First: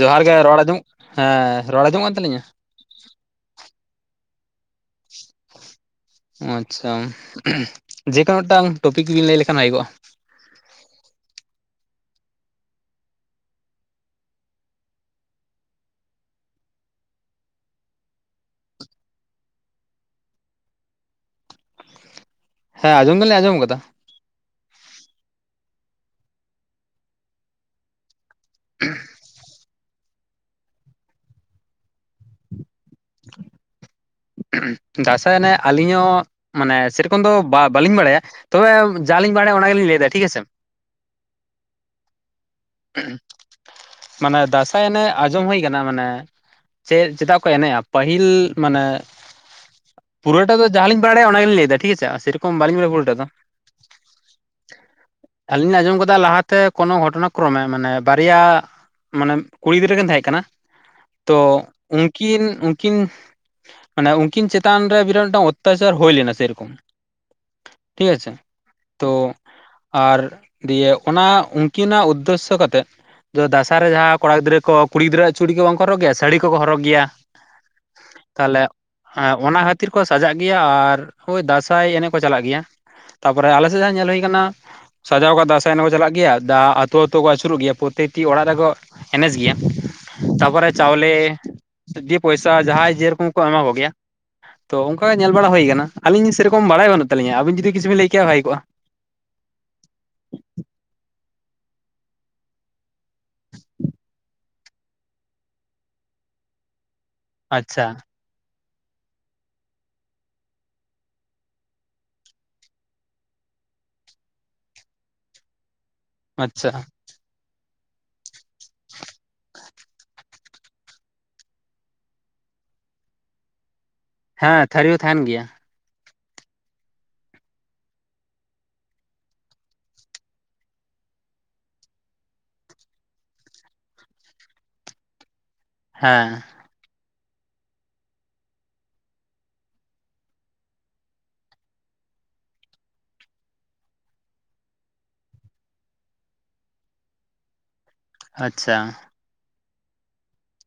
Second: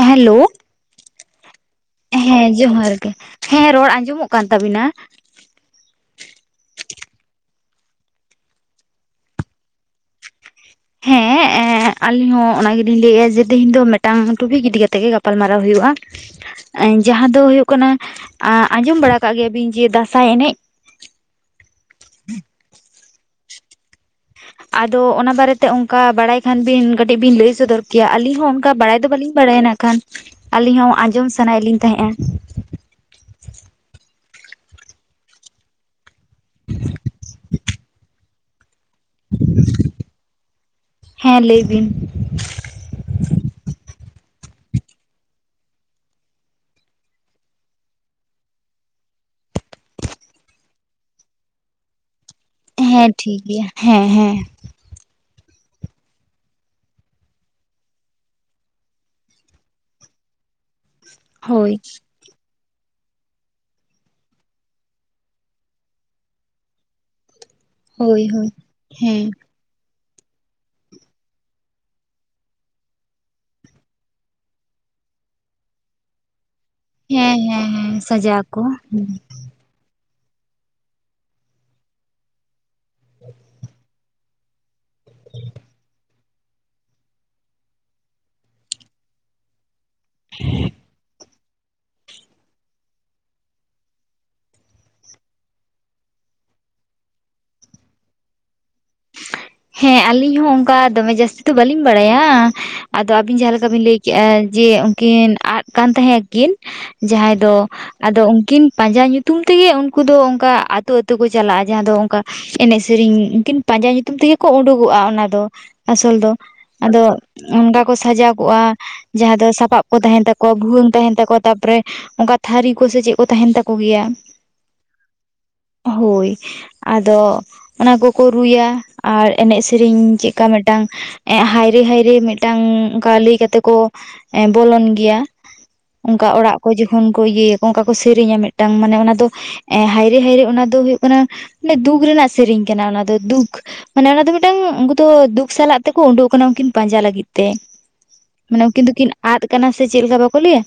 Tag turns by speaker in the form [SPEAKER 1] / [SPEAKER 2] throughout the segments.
[SPEAKER 1] ᱡᱚᱦᱟᱨ
[SPEAKER 2] ᱦᱮᱞᱳ
[SPEAKER 1] ᱜᱮ ᱨᱚᱲ ᱟᱡᱚᱢᱚᱜ ᱦᱮᱸ ᱨᱚᱲ ᱟᱡᱚᱢᱚᱜ ᱟ
[SPEAKER 2] ᱦᱮᱸ ᱡᱚᱦᱟᱨ ᱜᱮ, ᱦᱮᱸ ᱨᱚᱲ ᱟᱸᱡᱚᱢᱚᱜ ᱠᱟᱱ ᱛᱟᱵᱤᱱᱟ᱾
[SPEAKER 1] ᱚ ᱟᱪᱪᱷᱟ ᱡᱮᱠᱳᱱᱳ ᱢᱤᱫᱴᱟᱝ ᱴᱚᱯᱤᱠ ᱵᱤᱱ ᱞᱟᱹᱭ ᱞᱮᱠᱷᱟᱱ ᱦᱩᱭᱩᱜᱚᱜ-ᱟ᱾
[SPEAKER 2] ᱦᱮᱸ ᱟᱞᱤᱧ ᱦᱚᱸ ᱚᱱᱟ ᱜᱮᱞᱤᱧ ᱞᱟᱹᱭᱮᱫ-ᱟ ᱡᱮ ᱛᱤᱦᱤᱧ ᱫᱚ ᱢᱮᱜᱴᱟᱝ ᱴᱩᱯᱤᱠ ᱤᱫᱤ ᱠᱟᱛᱮᱜ ᱜᱮ ᱜᱟᱯ ᱯᱟᱞᱢᱟᱨᱟᱣ ᱦᱩᱭᱩᱜ-ᱟ᱾ ᱮ ᱡᱟᱦᱟᱸ ᱫᱚ ᱦᱩᱭᱩᱜ ᱠᱟᱱᱟ ᱟᱸᱡᱚᱢ ᱵᱟᱲᱟ ᱠᱟᱜ ᱜᱮᱭᱟᱵᱤᱱ ᱡᱮ ᱫᱟᱸᱥᱟᱭ ᱮᱱᱮᱡ
[SPEAKER 1] ᱦᱮᱸ ᱟᱸᱢᱚᱢ ᱫᱚᱞᱤᱧ ᱟᱸᱡᱚᱢ ᱠᱟᱫᱟ
[SPEAKER 2] ᱟᱫᱚ ᱚᱱᱟ ᱵᱟᱨᱮᱛᱮ ᱚᱝᱠᱟ ᱵᱟᱲᱟᱭ ᱠᱷᱟᱱ ᱵᱤᱱ ᱠᱟᱹᱴᱤᱡᱤᱜ ᱵᱤᱱ ᱞᱟᱹᱭ ᱥᱚᱫᱚᱨ ᱠᱮᱭᱟ, ᱟᱹᱞᱤᱧ ᱦᱚᱸ ᱚᱱᱠᱟ ᱵᱟᱲᱟᱭ ᱫᱚ ᱵᱟᱹᱞᱤᱧ ᱵᱟᱲᱟᱭᱟ ᱱᱟᱜ ᱠᱷᱟᱱ ᱟᱹᱞᱤᱧ ᱦᱚᱸ ᱟᱸᱡᱚᱢ ᱥᱟᱱᱟᱭᱮᱫ ᱞᱤᱧ ᱛᱟᱦᱮᱸᱫ-ᱟ᱾
[SPEAKER 1] ᱫᱟᱸᱥᱟᱭ ᱮᱱᱮᱡ ᱟᱹᱞᱤᱧ ᱦᱚᱸ ᱢᱟᱱᱮ ᱥᱮᱨᱚᱠᱚᱢ ᱫᱚ ᱵᱟ ᱵᱟᱹᱞᱤᱧ ᱵᱟᱲᱟᱭᱟ ᱛᱚᱵᱮ ᱡᱟᱞᱤᱧ ᱵᱟᱲᱟᱭᱟ ᱚᱱᱟ ᱜᱮᱞᱤᱧ ᱞᱟᱹᱭᱫᱟ ᱴᱷᱤᱠ ᱜᱟᱪᱷᱮ
[SPEAKER 2] ᱦᱮᱸ ᱞᱟᱹᱭ ᱵᱤᱱ
[SPEAKER 1] ᱢᱟᱱᱮ ᱫᱟᱸᱥᱟᱭ ᱮᱱᱮᱡ ᱟᱸᱡᱚᱢ ᱦᱩᱭ ᱠᱟᱱᱟ ᱢᱟᱱᱮ ᱪᱮᱜ ᱪᱮᱫᱟᱜ ᱠᱚ ᱮᱱᱮᱜ-ᱟ ᱯᱟᱹᱦᱤᱞ ᱢᱟᱱᱮ ᱯᱩᱨᱟᱹᱴᱟ ᱫᱚ ᱡᱟᱦᱟᱸ ᱞᱤᱧ ᱵᱟᱲᱟᱭᱟ ᱚᱱᱟ ᱜᱤᱞᱤᱧ ᱞᱟᱹᱭ ᱫᱟ ᱴᱷᱤᱠ ᱟᱪᱷᱮ ᱥᱮᱨ
[SPEAKER 2] ᱦᱮᱸ ᱴᱷᱤᱠ ᱜᱮᱭᱟ ᱦᱮᱸ ᱦᱮᱸ
[SPEAKER 1] ᱟᱹᱞᱤᱧ ᱞᱤᱧ ᱟᱸᱡᱚᱢ ᱠᱟᱫᱟ ᱞᱟᱦᱟᱛᱮ ᱠᱳᱱᱳ ᱜᱷᱚᱴᱚᱱᱟ ᱠᱨᱚᱢᱮ ᱢᱟᱱᱮ ᱵᱟᱨᱭᱟ ᱢᱟᱱᱮ ᱠᱩᱲᱤ ᱜᱤᱫᱽᱨᱟᱹ ᱠᱤᱱ ᱛᱟᱦᱮᱸᱜ ᱠᱟᱱᱟ ᱛᱚ
[SPEAKER 2] ᱦᱳᱭ
[SPEAKER 1] ᱩᱝᱠᱤᱱ ᱠᱤᱱ ᱢᱟᱱᱮ ᱩᱝᱠᱤᱱ ᱪᱮᱛᱟᱱ ᱨᱮ ᱵᱤᱨᱟᱴ ᱢᱮᱴᱟᱝ ᱚᱛᱛᱟᱪᱟᱨ ᱦᱩᱭ ᱞᱮᱱᱟ ᱥᱮᱨᱚᱠᱚᱢ
[SPEAKER 2] [inaudible]
[SPEAKER 1] ᱴᱷᱤᱠ ᱟᱪᱷᱮ
[SPEAKER 2] ᱦᱳᱭ
[SPEAKER 1] ᱛᱳ
[SPEAKER 2] ᱦᱮᱸ
[SPEAKER 1] ᱟᱨ ᱫᱤᱭᱮ ᱚᱱᱟ ᱩᱱᱠᱤᱱᱟᱜ ᱩᱫᱽᱫᱮᱥᱥᱚ ᱠᱟᱛᱮᱜ ᱡᱚ ᱫᱟᱸᱥᱟᱭ ᱨᱮ ᱡᱟᱦᱟᱸ ᱠᱚᱲᱟ ᱜᱤᱫᱽᱨᱟᱹ ᱠᱚ ᱠᱩᱲᱤ ᱜᱤᱫᱽᱨᱟᱹᱣᱟᱜ ᱪᱩᱲᱤ ᱠᱚ ᱵᱟᱝ ᱠᱚ ᱦᱚᱨᱚᱜ ᱜᱮᱭᱟ ᱥᱟᱲᱤ ᱠᱚᱠᱚ ᱦᱚᱨᱚᱜ ᱜᱮᱭᱟ,
[SPEAKER 2] ᱦᱮᱸ ᱦᱮᱸ ᱦᱮᱸ ᱥᱟᱡᱟᱣ ᱠᱚ
[SPEAKER 1] ᱛᱟᱦᱞᱮ
[SPEAKER 2] ᱦᱩᱸ
[SPEAKER 1] ᱚᱱᱟ ᱠᱷᱟ ᱵᱷᱤᱛᱤᱨ ᱠᱚ ᱥᱟᱡᱟᱜ ᱜᱮᱭᱟ ᱟᱨ ᱳᱭ ᱫᱟᱸᱥᱟᱭ ᱮᱱᱮᱡ ᱠᱚ ᱪᱟᱞᱟᱜ ᱜᱮᱭᱟ᱾ ᱛᱟᱯᱚᱨᱮ ᱟᱞᱮ ᱥᱮᱫ ᱡᱟᱦᱟ ᱧᱮᱞ ᱦᱳᱭ ᱠᱟᱱᱟ᱾ ᱥᱟᱡᱟᱣ ᱠᱟᱜ ᱫᱟᱸᱥᱟᱭ ᱮᱱᱮᱡ ᱠᱚ ᱪᱟᱞᱟᱜ ᱜᱮᱭᱟ ᱫᱟ ᱟᱹᱛᱩ ᱟᱹᱛᱩ ᱠᱚ ᱟᱹᱪᱩᱨᱚᱜ ᱜᱮᱭᱟ ᱯᱨᱚᱛᱮᱴᱤ ᱚᱲᱟᱜ ᱨᱮᱫᱚ ᱮᱱᱮᱡ ᱜᱮᱭᱟ ᱛᱟᱯᱚᱨᱮ ᱪᱟᱣᱞᱮ ᱫᱤᱭ ᱯᱚᱭ ᱥᱟ ᱡᱟᱦᱟᱭ ᱡᱮ ᱨᱚᱠᱚᱢ ᱠᱚ ᱮᱢᱟ ᱠᱚᱜ ᱜᱮᱭᱟ᱾ ᱛᱚ ᱚᱱᱠᱟ ᱜᱮ ᱧᱮᱞ ᱵᱟᱲᱟ ᱦᱳᱭ ᱠᱟᱱᱟ ᱟᱹᱞᱤᱧ ᱥᱮ ᱨᱚᱠᱚᱢ ᱵᱟᱲᱟᱭ ᱵᱟᱹᱱ ᱛᱟᱹᱞᱤᱧ ᱟᱵᱤᱱ ᱡᱩᱫᱤ ᱠᱤᱪᱷᱩ ᱞᱟᱹᱭ ᱠᱮᱭᱟ ᱵᱷᱟᱜᱤ ᱠᱚᱜᱼᱟᱺ
[SPEAKER 2] ᱦᱮᱸ ᱟᱹᱞᱤᱧ ᱦᱚᱸ ᱚᱱᱠᱟ ᱫᱚᱢᱮ ᱡᱟᱹᱥᱛᱤ ᱫᱚ ᱵᱟᱹᱞᱤᱧ ᱵᱟᱲᱟᱭ-ᱟ᱾ ᱟᱫᱚ ᱟᱵᱤᱱ ᱡᱟᱦᱟ ᱞᱮᱠᱟ ᱵᱤᱱ ᱞᱟᱹᱭ ᱠᱮᱜᱼᱟ᱾ ᱡᱮ ᱩᱱᱠᱤᱱ ᱟᱫ ᱠᱟᱱ ᱛᱟᱦᱮᱸ ᱟᱠᱤᱱ᱾ ᱡᱟᱦᱟᱭ ᱫᱚ
[SPEAKER 1] ᱟᱪᱪᱷᱟ
[SPEAKER 2] ᱟᱫᱚ ᱩᱱᱠᱤᱱ ᱯᱟᱸᱡᱟ ᱧᱩᱛᱩᱢ ᱛᱮᱜᱮ ᱩᱱᱠᱩ ᱫᱚ ᱚᱱᱠᱟ ᱟᱹᱛᱩ, ᱟᱹᱛᱩ ᱠᱚ ᱪᱟᱞᱟᱜ-ᱟ ᱡᱟᱦᱟ ᱫᱚ ᱚᱱᱠᱟ ᱮᱱᱮᱡ ᱥᱮᱨᱮᱧ ᱩᱱᱠᱤᱱ ᱯᱟᱸᱡᱟ ᱧᱩᱛᱩᱢ ᱛᱮᱜᱮ ᱠᱚ ᱩᱰᱩᱠ ᱜᱚᱜ-ᱟ ᱚᱱᱟ ᱫᱚ ᱟᱥᱚᱞ ᱫᱚ
[SPEAKER 1] ᱟᱪᱪᱷᱟ
[SPEAKER 2] ᱟᱫᱚ ᱚᱱᱠᱟ ᱠᱚ ᱥᱟᱡᱟᱣ ᱠᱚᱜ-ᱟ ᱡᱟᱦᱟ ᱫᱚ ᱥᱟᱯᱟᱵ ᱠᱚ ᱛᱟᱦᱮᱱ ᱛᱟᱠᱚᱣᱟ ᱵᱷᱩᱣᱟᱹᱝ ᱛᱟᱦᱮᱱ ᱛᱟᱠᱚᱣᱟ ᱛᱟᱯᱚᱨᱮ ᱚᱱᱠᱟ ᱛᱷᱟᱹᱨᱤ ᱠᱚᱥᱮ ᱪᱮᱫ ᱠᱚ ᱛᱟᱦᱮᱱ ᱛᱟᱠᱚ ᱜᱮᱭᱟ᱾
[SPEAKER 1] ᱦᱮᱸ ᱛᱷᱟᱹᱨᱤ ᱦᱚᱸ ᱛᱟᱦᱮᱱ ᱜᱮᱭᱟ᱾
[SPEAKER 2] ᱦᱳᱭ ᱟᱫᱚ ᱚᱱᱟ ᱠᱚᱠᱚ ᱨᱩᱭᱟ ᱟᱨ ᱮᱱᱮᱡ ᱥᱮᱨᱮᱧ ᱪᱮᱫᱠᱟ ᱢᱤᱫᱴᱟᱝ ᱮᱜ ᱦᱟᱭᱨᱮ, ᱦᱟᱭᱨᱮ ᱢᱤᱫᱴᱟᱝ ᱠᱟ ᱞᱟᱹᱭ ᱠᱟᱛᱮᱜ ᱠᱚ ᱮ ᱵᱚᱞᱚᱱ ᱜᱮᱭᱟ᱾ ᱚᱱᱠᱟ
[SPEAKER 1] ᱦᱮᱸ
[SPEAKER 2] ᱚᱲᱟᱜ ᱠᱚ ᱡᱚᱠᱷᱚᱱ ᱠᱚ ᱤᱭᱟᱹ ᱟᱠᱚ ᱚᱱᱠᱟ ᱠᱚ ᱥᱮᱨᱮᱧᱟ ᱢᱤᱫᱴᱟᱝ ᱢᱟᱱᱮ ᱚᱱᱟ ᱫᱚ ᱮᱸᱻ ᱦᱟᱭᱨᱮ, ᱦᱟᱭᱨᱮ ᱚᱱᱟ ᱫᱚ ᱦᱳᱭᱳᱜ ᱠᱟᱱᱟ ᱫᱩᱠ ᱨᱮᱱᱟᱜ ᱥᱮᱨᱮᱧ ᱠᱟᱱᱟ ᱚᱱᱟ ᱫᱚ᱾ ᱫᱩᱠ ᱢᱟᱱᱮ ᱚᱱᱟ ᱫᱚ ᱢᱤᱫᱴᱟᱝ ᱩᱱᱠᱩ ᱫᱚ ᱫᱩᱠ ᱥᱟᱞᱟᱜ ᱛᱮᱠᱚ ᱳᱸᱰᱳᱜ ᱠᱟᱱᱟ ᱩᱱᱠᱤᱱ ᱯᱟᱸᱡᱟ ᱞᱟᱹᱜᱤᱫ ᱛᱮ᱾ ᱢᱟᱱᱮ
[SPEAKER 1] ᱟᱪᱪᱷᱟ
[SPEAKER 2] ᱩᱱᱠᱤᱱ ᱫᱚᱠᱤᱱ ᱟᱫ ᱠᱟᱱᱟ ᱥᱮ ᱪᱮᱫ ᱞᱮᱠᱟ ᱵᱟᱠᱚ ᱞᱟᱹᱭ-ᱟ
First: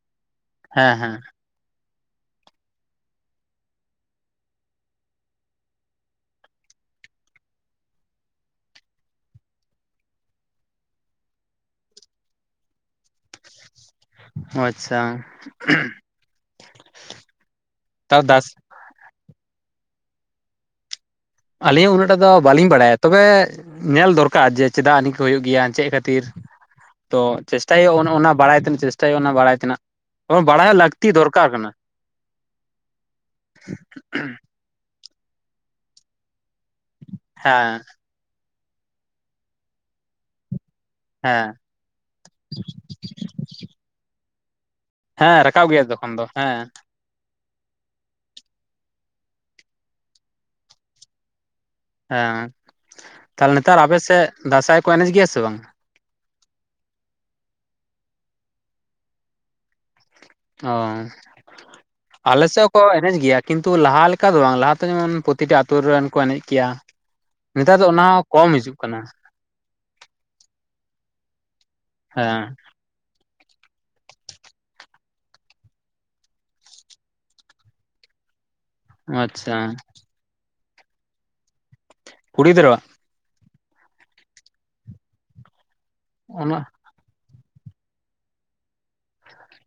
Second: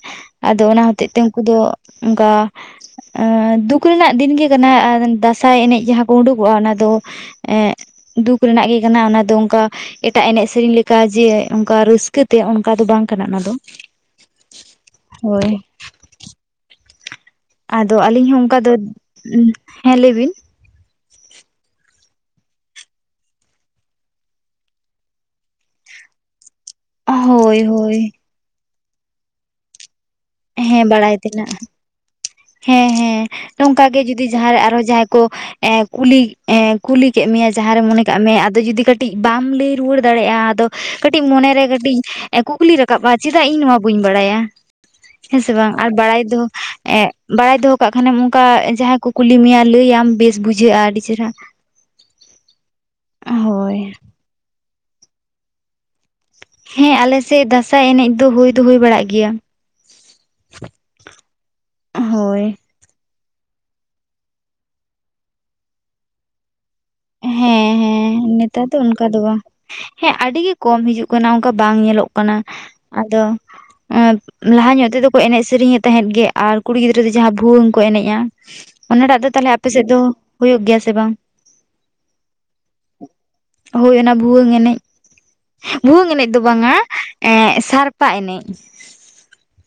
[SPEAKER 2] ᱟᱫᱚ ᱚᱱᱟ
[SPEAKER 1] ᱦᱮᱸ
[SPEAKER 2] ᱦᱚᱛᱮᱡ
[SPEAKER 1] ᱦᱮᱸ
[SPEAKER 2] ᱛᱮ ᱩᱱᱠᱩ ᱫᱚ ᱚᱱᱠᱟ ᱮ ᱫᱩᱠ ᱨᱮᱱᱟᱜ ᱫᱤᱱ ᱜᱮ ᱠᱟᱱᱟ᱾ᱟᱨ ᱫᱟᱸᱥᱟᱭ ᱮᱱᱮᱡ ᱡᱟᱦᱟ ᱠᱚ ᱳᱰᱳᱠ ᱚᱜᱼᱟ ᱚᱱᱟ ᱫᱚ ᱮ ᱫᱩᱠ ᱨᱮᱱᱟᱜ ᱜᱮ ᱠᱟᱱᱟ ᱚᱱᱟ ᱫᱚ ᱚᱱᱠᱟ ᱮᱴᱟᱜ ᱮᱱᱮᱡ ᱥᱮᱨᱮᱧ ᱞᱮᱠᱟ ᱡᱮ ᱚᱱᱠᱟ ᱨᱟᱹᱥᱠᱟᱹᱛᱮ ᱚᱱᱠᱟ ᱫᱚ ᱵᱟᱝ ᱠᱟᱱᱟ ᱚᱱᱟ ᱫᱚ᱾
[SPEAKER 1] ᱚ. ᱟᱪᱪᱷᱟ᱾
[SPEAKER 2] ᱦᱳᱭ ᱟᱫᱚ
[SPEAKER 1] ᱛᱟᱣ
[SPEAKER 2] ᱟᱹᱞᱤᱧ ᱦᱚᱸ
[SPEAKER 1] ᱫᱟᱥ
[SPEAKER 2] ᱚᱱᱠᱟ ᱫᱚ ᱦᱮᱸ ᱞᱟᱹᱭ ᱵᱤᱱ᱾
[SPEAKER 1] ᱟᱹᱞᱤᱧ ᱦᱚᱸ ᱩᱱᱟᱹᱜ ᱴᱟᱜ ᱫᱚ ᱵᱟᱭᱟᱹᱞᱤᱧ ᱵᱟᱲᱟᱭᱟ ᱛᱚᱵᱮ ᱧᱮᱞ ᱫᱚᱨᱠᱟᱨ ᱡᱮ ᱪᱮᱫᱟᱜ ᱱᱤᱣᱠᱟᱹᱱᱤ ᱦᱩᱭᱩᱜ ᱜᱮᱭᱟ ᱪᱮᱫ ᱠᱷᱟᱹᱛᱤᱨ? ᱛᱚ
[SPEAKER 2] ᱦᱳᱭ
[SPEAKER 1] ᱪᱮᱥᱴᱟᱭ
[SPEAKER 2] ᱦᱳᱭ
[SPEAKER 1] ᱦᱳᱭᱳᱜ-ᱟ ᱚᱱᱟ ᱵᱟᱲᱟᱭ ᱛᱮᱱᱟᱜ ᱪᱮᱥᱴᱟᱭ ᱦᱳᱭᱳᱜᱼᱟ ᱚᱱᱟ ᱵᱟᱲᱟᱭ ᱛᱮᱱᱟᱜ ᱮᱚᱝ ᱵᱟᱲᱟᱭ
[SPEAKER 2] ᱦᱮᱸ
[SPEAKER 1] ᱞᱟᱹᱠᱛᱤ ᱫᱚᱨᱠᱟᱨ
[SPEAKER 2] ᱛᱮᱱᱟᱜ
[SPEAKER 1] ᱠᱟᱱᱟ᱾
[SPEAKER 2] ᱦᱮᱸ ᱦᱮᱸ ᱱᱚᱝᱠᱟ ᱜᱮ ᱡᱩᱫᱤ ᱡᱟᱦᱟ ᱨᱮ ᱟᱨᱦᱚᱸ ᱡᱟᱦᱟᱭ ᱠᱚ ᱮᱸᱻ ᱠᱩᱞᱤ ᱮᱸᱻ ᱠᱩᱞᱤ ᱠᱮᱫ ᱢᱮᱭᱟ ᱡᱟᱦᱟ
[SPEAKER 1] ᱦᱮᱸ
[SPEAKER 2] ᱨᱮ ᱢᱚᱱᱮ ᱠᱟᱜ ᱢᱮ ᱟᱫᱚ ᱡᱩᱫᱤ ᱠᱟᱹᱴᱤᱡ ᱵᱟᱢ ᱞᱟᱹᱭ ᱨᱩᱣᱟᱹᱲ ᱫᱟᱲᱮᱜᱼᱟ ᱟᱫᱚ ᱠᱟᱹᱴᱤᱡ
[SPEAKER 1] ᱦᱮᱸ
[SPEAKER 2] ᱢᱚᱱᱮ ᱨᱮ ᱠᱟᱹᱴᱤᱡ ᱠᱩᱠᱞᱤ ᱨᱟᱠᱟᱵᱟ ᱪᱮᱫᱟᱜ ᱤᱧ ᱱᱚᱣᱟ ᱵᱟᱹᱧ ᱵᱟᱲᱟᱭᱟ᱾ ᱦᱮᱸ ᱥᱮ
[SPEAKER 1] ᱨᱟᱠᱟᱵ
[SPEAKER 2] ᱵᱟᱝ
[SPEAKER 1] ᱜᱮᱭᱟ
[SPEAKER 2] ᱟᱨ
[SPEAKER 1] ᱛᱚᱠᱷᱚᱱ
[SPEAKER 2] ᱵᱟᱲᱟᱭ ᱫᱚ
[SPEAKER 1] ᱦᱮᱸ
[SPEAKER 2] ᱮᱸᱻ ᱵᱟᱲᱟᱭ ᱫᱚᱦᱚ ᱠᱟᱜ ᱠᱷᱟᱱᱮᱢ ᱚᱱᱠᱟ ᱡᱟᱦᱟᱭ ᱠᱚ ᱠᱩᱞᱤ ᱢᱮᱭᱟ ᱞᱟᱹᱭ ᱟᱢ ᱵᱮᱥ ᱵᱩᱡᱷᱟᱹᱜᱼᱟ ᱟᱹᱰᱤ ᱪᱮᱨᱦᱟ᱾
[SPEAKER 1] ᱦᱮᱸ ᱛᱟᱦᱞᱮ ᱱᱮᱛᱟᱨ
[SPEAKER 2] ᱦᱳᱭ
[SPEAKER 1] ᱟᱯ ᱥᱮᱫ ᱫᱟᱸᱥᱟᱭ ᱠᱚ ᱮᱱᱮᱡ ᱜᱮᱭᱟ ᱥᱮ ᱵᱟᱝ?
[SPEAKER 2] ᱦᱮᱸ ᱟᱞᱮ ᱥᱮᱫ ᱫᱟᱸᱥᱟᱭ ᱮᱱᱮᱡ ᱫᱚ ᱦᱩᱭ ᱫᱚ ᱦᱩᱭ ᱵᱟᱲᱟᱜ ᱜᱮᱭᱟ᱾
[SPEAKER 1] ᱚ ᱟᱞᱮ
[SPEAKER 2] ᱦᱳᱭ
[SPEAKER 1] ᱥᱮᱫ ᱠᱚ ᱮᱱᱮᱡ ᱜᱮᱭᱟ ᱠᱤᱱᱛᱩ ᱞᱟᱦᱟ ᱞᱮᱠᱟ ᱫᱚ ᱵᱟᱝ ᱞᱟᱦᱟ ᱛᱮ ᱡᱮᱢᱚᱱ ᱯᱨᱚᱛᱤᱴᱟ ᱟᱛᱳ ᱨᱮᱱ ᱠᱚ ᱮᱱᱮᱡ ᱜᱮᱭᱟ᱾
[SPEAKER 2] ᱦᱮᱸ
[SPEAKER 1] ᱱᱮᱛᱟᱨ ᱫᱚ ᱚᱱᱟ
[SPEAKER 2] ᱦᱮᱸ
[SPEAKER 1] ᱦᱚᱸ ᱠᱚᱢ
[SPEAKER 2] ᱱᱮᱛᱟᱨ ᱫᱚ
[SPEAKER 1] ᱦᱤᱡᱩᱜ ᱠᱟᱱᱟ᱾
[SPEAKER 2] ᱚᱱᱠᱟ ᱫᱚ ᱵᱟᱝ ᱦᱮᱸ ᱟᱹᱰᱤ ᱜᱮ ᱠᱚᱢ ᱦᱤᱡᱩᱜ ᱠᱟᱱᱟ ᱚᱱᱠᱟ ᱵᱟᱝ ᱧᱮᱞᱚᱜ ᱠᱟᱱᱟ
[SPEAKER 1] ᱦᱮᱸ
[SPEAKER 2] ᱟᱫᱚ ᱞᱟᱦᱟ ᱧᱚᱜ ᱛᱮᱫᱚ ᱠᱚ ᱮᱱᱮᱡ ᱥᱮᱨᱮᱧ ᱮᱫ ᱛᱟᱦᱮᱸᱫ ᱜᱮ ᱟᱨ ᱠᱩᱲᱤ ᱜᱤᱫᱽᱨᱟᱹ ᱫᱚ ᱡᱟᱦᱟ ᱵᱷᱩᱣᱟᱹᱝ ᱠᱚ ᱮᱱᱮᱡ ᱛᱟᱦᱮᱜ-ᱟ᱾ ᱚᱱᱟ ᱴᱟᱜ ᱫᱚ ᱛᱟᱞᱦᱮ ᱟᱯᱮ
[SPEAKER 1] ᱟᱪᱪᱷᱟ
[SPEAKER 2] ᱥᱮᱫ ᱫᱚ ᱦᱳᱭᱳᱜ ᱜᱮᱭᱟ ᱥᱮ ᱵᱟᱝ?
[SPEAKER 1] ᱠᱩᱲᱤ ᱜᱤᱫᱽᱨᱟᱹᱣᱟᱜ᱾
[SPEAKER 2] ᱦᱳᱭ ᱚᱱᱟ ᱵᱷᱩᱣᱟᱹᱝ ᱮᱱᱮᱡ ᱵᱷᱩᱣᱟᱹᱝ ᱮᱱᱮᱡ ᱫᱚ
[SPEAKER 1] ᱚᱱᱟ
[SPEAKER 2] ᱵᱟᱝ-ᱟ᱾ ᱮ ᱥᱟᱲᱯᱟ ᱮᱱᱮᱡ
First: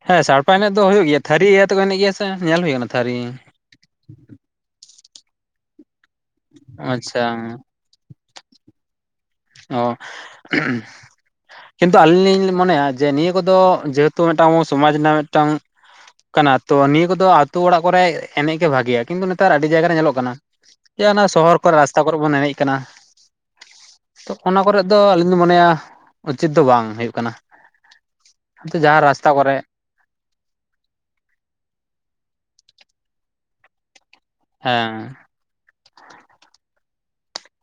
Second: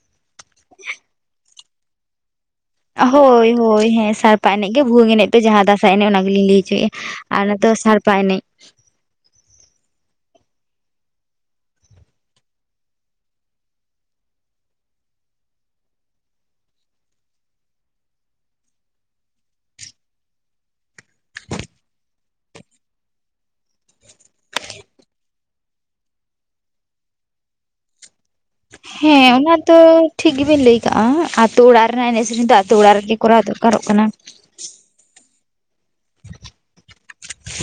[SPEAKER 1] ᱦᱮᱸ ᱥᱟᱲᱯᱟ ᱮᱱᱮᱡ ᱫᱚ ᱦᱩᱭᱩᱜ ᱜᱮᱭᱟ ᱛᱷᱟᱹᱨᱤ ᱤᱭᱟᱹ ᱛᱮᱠᱚ ᱮᱱᱮᱡ ᱜᱮᱭᱟ ᱥᱮ ᱧᱮᱞ ᱦᱩᱭ ᱠᱟᱱᱟ ᱛᱷᱟᱹᱨᱤ
[SPEAKER 2] ᱦᱳᱭ ᱦᱳᱭ ᱦᱮᱸ ᱥᱟᱲᱯᱟ ᱮᱱᱮᱡ ᱜᱮ ᱵᱷᱩᱝ ᱮᱱᱮᱡ ᱯᱮ ᱡᱟᱦᱟᱸ ᱫᱟᱥᱟᱸᱟᱭ ᱮᱱᱮᱡ ᱚᱱᱟᱜ ᱜᱤᱞᱤᱧ ᱞᱟᱹᱭ ᱦᱚᱪᱚᱭᱮᱫᱼᱟ
[SPEAKER 1] ᱟᱪᱪᱷᱟ
[SPEAKER 2] ᱟᱨ ᱱᱚᱛᱮ ᱥᱟᱲᱯᱟ ᱮᱱᱮᱡ
[SPEAKER 1] ᱚ ᱠᱤᱱᱛᱩ ᱟᱹᱞᱤᱧ ᱞᱤᱧ ᱢᱚᱱᱮᱭᱟ ᱡᱮ ᱱᱤᱭᱟᱹ ᱠᱚᱫᱚ ᱡᱮᱦᱮᱛᱩ ᱢᱤᱫᱴᱟᱝ ᱥᱚᱢᱟᱡᱽ ᱨᱮᱱᱟᱜ ᱢᱤᱫᱴᱟᱝ ᱠᱟᱱᱟ ᱛᱚ ᱱᱤᱭᱟᱹ ᱠᱚᱫᱚ ᱟᱛᱳ ᱚᱲᱟᱜ ᱠᱚᱨᱮ ᱮᱱᱮᱡ ᱜᱮ ᱵᱷᱟᱜᱮᱭᱟ ᱠᱤᱱᱛᱩ ᱱᱮᱛᱟᱨ ᱟᱹᱰᱤ ᱡᱟᱭᱜᱟ ᱨᱮ ᱧᱮᱞᱚᱜ ᱠᱟᱱᱟ ᱡᱮ ᱚᱱᱟ ᱥᱚᱦᱚᱨ ᱠᱚᱨᱮ ᱨᱟᱥᱛᱟ ᱠᱚᱨᱮ ᱵᱚᱱ ᱮᱱᱮᱡ ᱠᱟᱱᱟ᱾ ᱛᱚ ᱚᱱᱟ ᱠᱚᱨᱮᱫ ᱫᱚ ᱟᱹᱞᱤᱧ ᱞᱤᱧ ᱢᱚᱱᱮᱭᱟ ᱩᱪᱤᱛ ᱫᱚ ᱵᱟᱝ ᱦᱩᱭᱩᱜ ᱠᱟᱱᱟ᱾ ᱡᱟᱦᱟᱸ
[SPEAKER 2] ᱦᱮᱸ
[SPEAKER 1] ᱨᱟᱥᱛᱟ
[SPEAKER 2] ᱚᱱᱟ
[SPEAKER 1] ᱠᱚᱨᱮ
[SPEAKER 2] ᱫᱚ ᱴᱷᱤᱠ ᱜᱮᱵᱤᱱ ᱞᱟᱹᱭ ᱠᱟᱜ-ᱟ ᱟᱛᱳ ᱚᱲᱟᱜ ᱨᱮᱱᱟᱜ ᱮᱱᱮᱡ ᱥᱮᱨᱮᱧ ᱫᱚ ᱟᱛᱳ ᱚᱲᱟᱜ ᱨᱮᱜᱮ ᱠᱚᱨᱟᱣ ᱫᱚᱨᱠᱟᱨᱚᱜ ᱠᱟᱱᱟ᱾
[SPEAKER 1] ᱦᱮᱸ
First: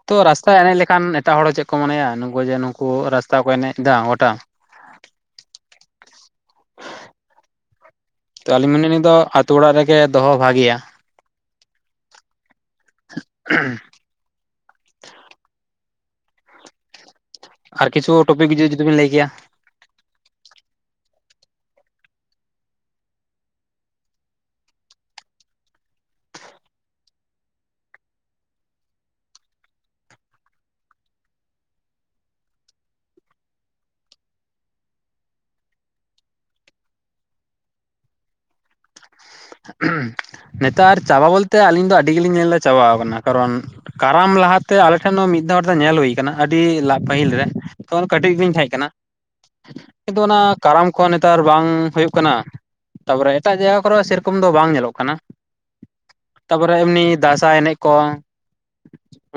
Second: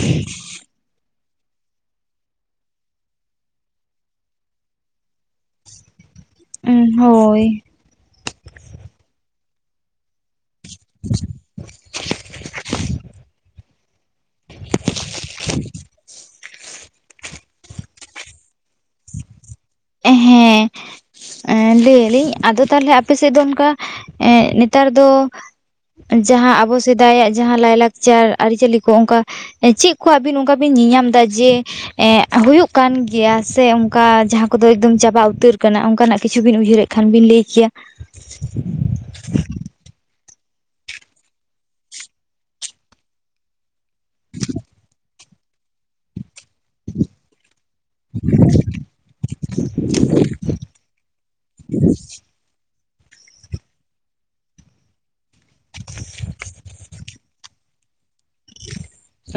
[SPEAKER 1] ᱛᱚ ᱨᱟᱥᱛᱟ ᱮᱱᱮᱡ ᱞᱮᱠᱷᱟᱱ ᱮᱴᱟᱜ ᱦᱚᱲ ᱦᱚᱸ ᱪᱮᱜ ᱠᱚ ᱢᱚᱱᱮᱭᱟ ᱱᱩᱠᱩ ᱡᱮ ᱱᱩᱠᱩ ᱨᱟᱥᱛᱟ ᱠᱚ ᱮᱱᱮᱡ ᱫᱟ ᱜᱚᱴᱟ᱾
[SPEAKER 2] ᱮᱸ ᱦᱳᱭ
[SPEAKER 1] ᱛᱚ ᱟᱞᱤᱧ ᱢᱮᱱᱟ ᱱᱤᱭᱟᱹ ᱫᱚ ᱟᱛᱩ ᱚᱲᱟᱜ ᱨᱮᱜᱮ ᱫᱚᱦᱚ ᱵᱷᱟᱜᱤᱭᱟ᱾ ᱟᱨ ᱠᱤᱪᱷᱩ ᱴᱚᱯᱤᱠ ᱡᱩ ᱡᱩᱫᱤ‌ ᱵᱤᱱ ᱞᱟᱹᱭ ᱠᱮᱭᱟ?
[SPEAKER 2] ᱮ ᱦᱮᱸ ᱮᱸ ᱞᱟᱹᱭ ᱟᱞᱤᱧ ᱟᱫᱚ ᱛᱟᱦᱚᱞᱮ ᱟᱯᱮ ᱥᱮᱜ ᱫᱚ ᱚᱱᱠᱟ ᱮᱸᱜ ᱱᱮᱛᱟᱨ ᱫᱚ ᱡᱟᱦᱟᱸ ᱟᱵᱚ ᱥᱮᱫᱟᱭᱟᱜ ᱡᱟᱦᱟᱸ ᱞᱟᱭᱼᱞᱟᱠᱪᱟᱨ ᱟᱨᱤᱼᱪᱟᱹᱞᱤ ᱠᱚ ᱚᱱᱠᱟ ᱮ ᱪᱤᱜ ᱠᱚ ᱟᱵᱤᱱ ᱚᱱᱠᱟ ᱵᱤᱱ ᱧᱮᱧᱟᱢ ᱮᱫᱟ ᱡᱮ ᱮᱸᱜ ᱦᱩᱭᱩᱜ ᱠᱟᱱ ᱜᱮᱭᱟ ᱥᱮ ᱚᱱᱠᱟ ᱡᱟᱦᱟᱸ ᱠᱚᱫᱚ ᱮᱠᱫᱚᱢ ᱪᱟᱵᱟ ᱩᱛᱟᱹᱨ ᱠᱟᱱᱟ ᱚᱱᱠᱟᱱᱟᱜ ᱠᱤᱪᱷᱩ ᱵᱤᱱ ᱩᱭᱦᱟᱹᱨᱮᱜ ᱠᱷᱟᱱ ᱵᱤᱱ ᱞᱟᱹᱭ ᱠᱮᱭᱟ?
[SPEAKER 1] ᱱᱮᱛᱟᱨ ᱪᱟᱵᱟ ᱵᱚᱞᱛᱮ ᱟᱹᱞᱤᱧ ᱫᱚ ᱟᱹᱰᱤ ᱜᱮᱞᱤᱧ ᱧᱮᱞ ᱫᱟ ᱪᱟᱵᱟᱣ ᱠᱟᱱᱟ ᱠᱟᱨᱚᱱ ᱠᱟᱨᱟᱢ ᱞᱟᱦᱟ ᱛᱮ ᱟᱞᱮ ᱴᱷᱮᱱ ᱫᱚ ᱢᱤᱫ ᱫᱷᱟᱣ ᱵᱟᱨ ᱫᱷᱟᱣ ᱧᱮᱞ‌ ᱦᱩᱭ ᱠᱟᱱᱟ ᱟᱹᱰᱤ ᱞᱟ ᱯᱟᱹᱦᱤᱞ ᱨᱮ ᱛᱚ ᱩᱱ ᱠᱟᱹᱴᱤᱡ ᱜᱮ ᱞᱤᱧ ᱛᱟᱦᱮᱸ ᱠᱟᱱᱟ᱾ ᱠᱤᱱᱛᱩ ᱚᱱᱟ ᱠᱟᱨᱟᱢ ᱠᱚᱦᱚᱸ ᱱᱮᱛᱟᱨ ᱵᱟᱝ ᱦᱩᱭᱩᱜ ᱠᱟᱱᱟ᱾ ᱛᱟᱯᱚᱨᱮ ᱮᱴᱟᱜ ᱡᱟᱭᱜᱟ ᱠᱚᱨᱮ ᱥᱮᱭ ᱨᱚᱠᱚᱢ ᱫᱚ ᱵᱟᱝ ᱧᱮᱞᱚᱜ ᱠᱟᱱᱟ᱾ ᱛᱟᱯᱚᱨᱮ ᱮᱢᱱᱤ ᱫᱟᱸᱥᱟᱭ ᱮᱱᱮᱡ ᱠᱚ᱾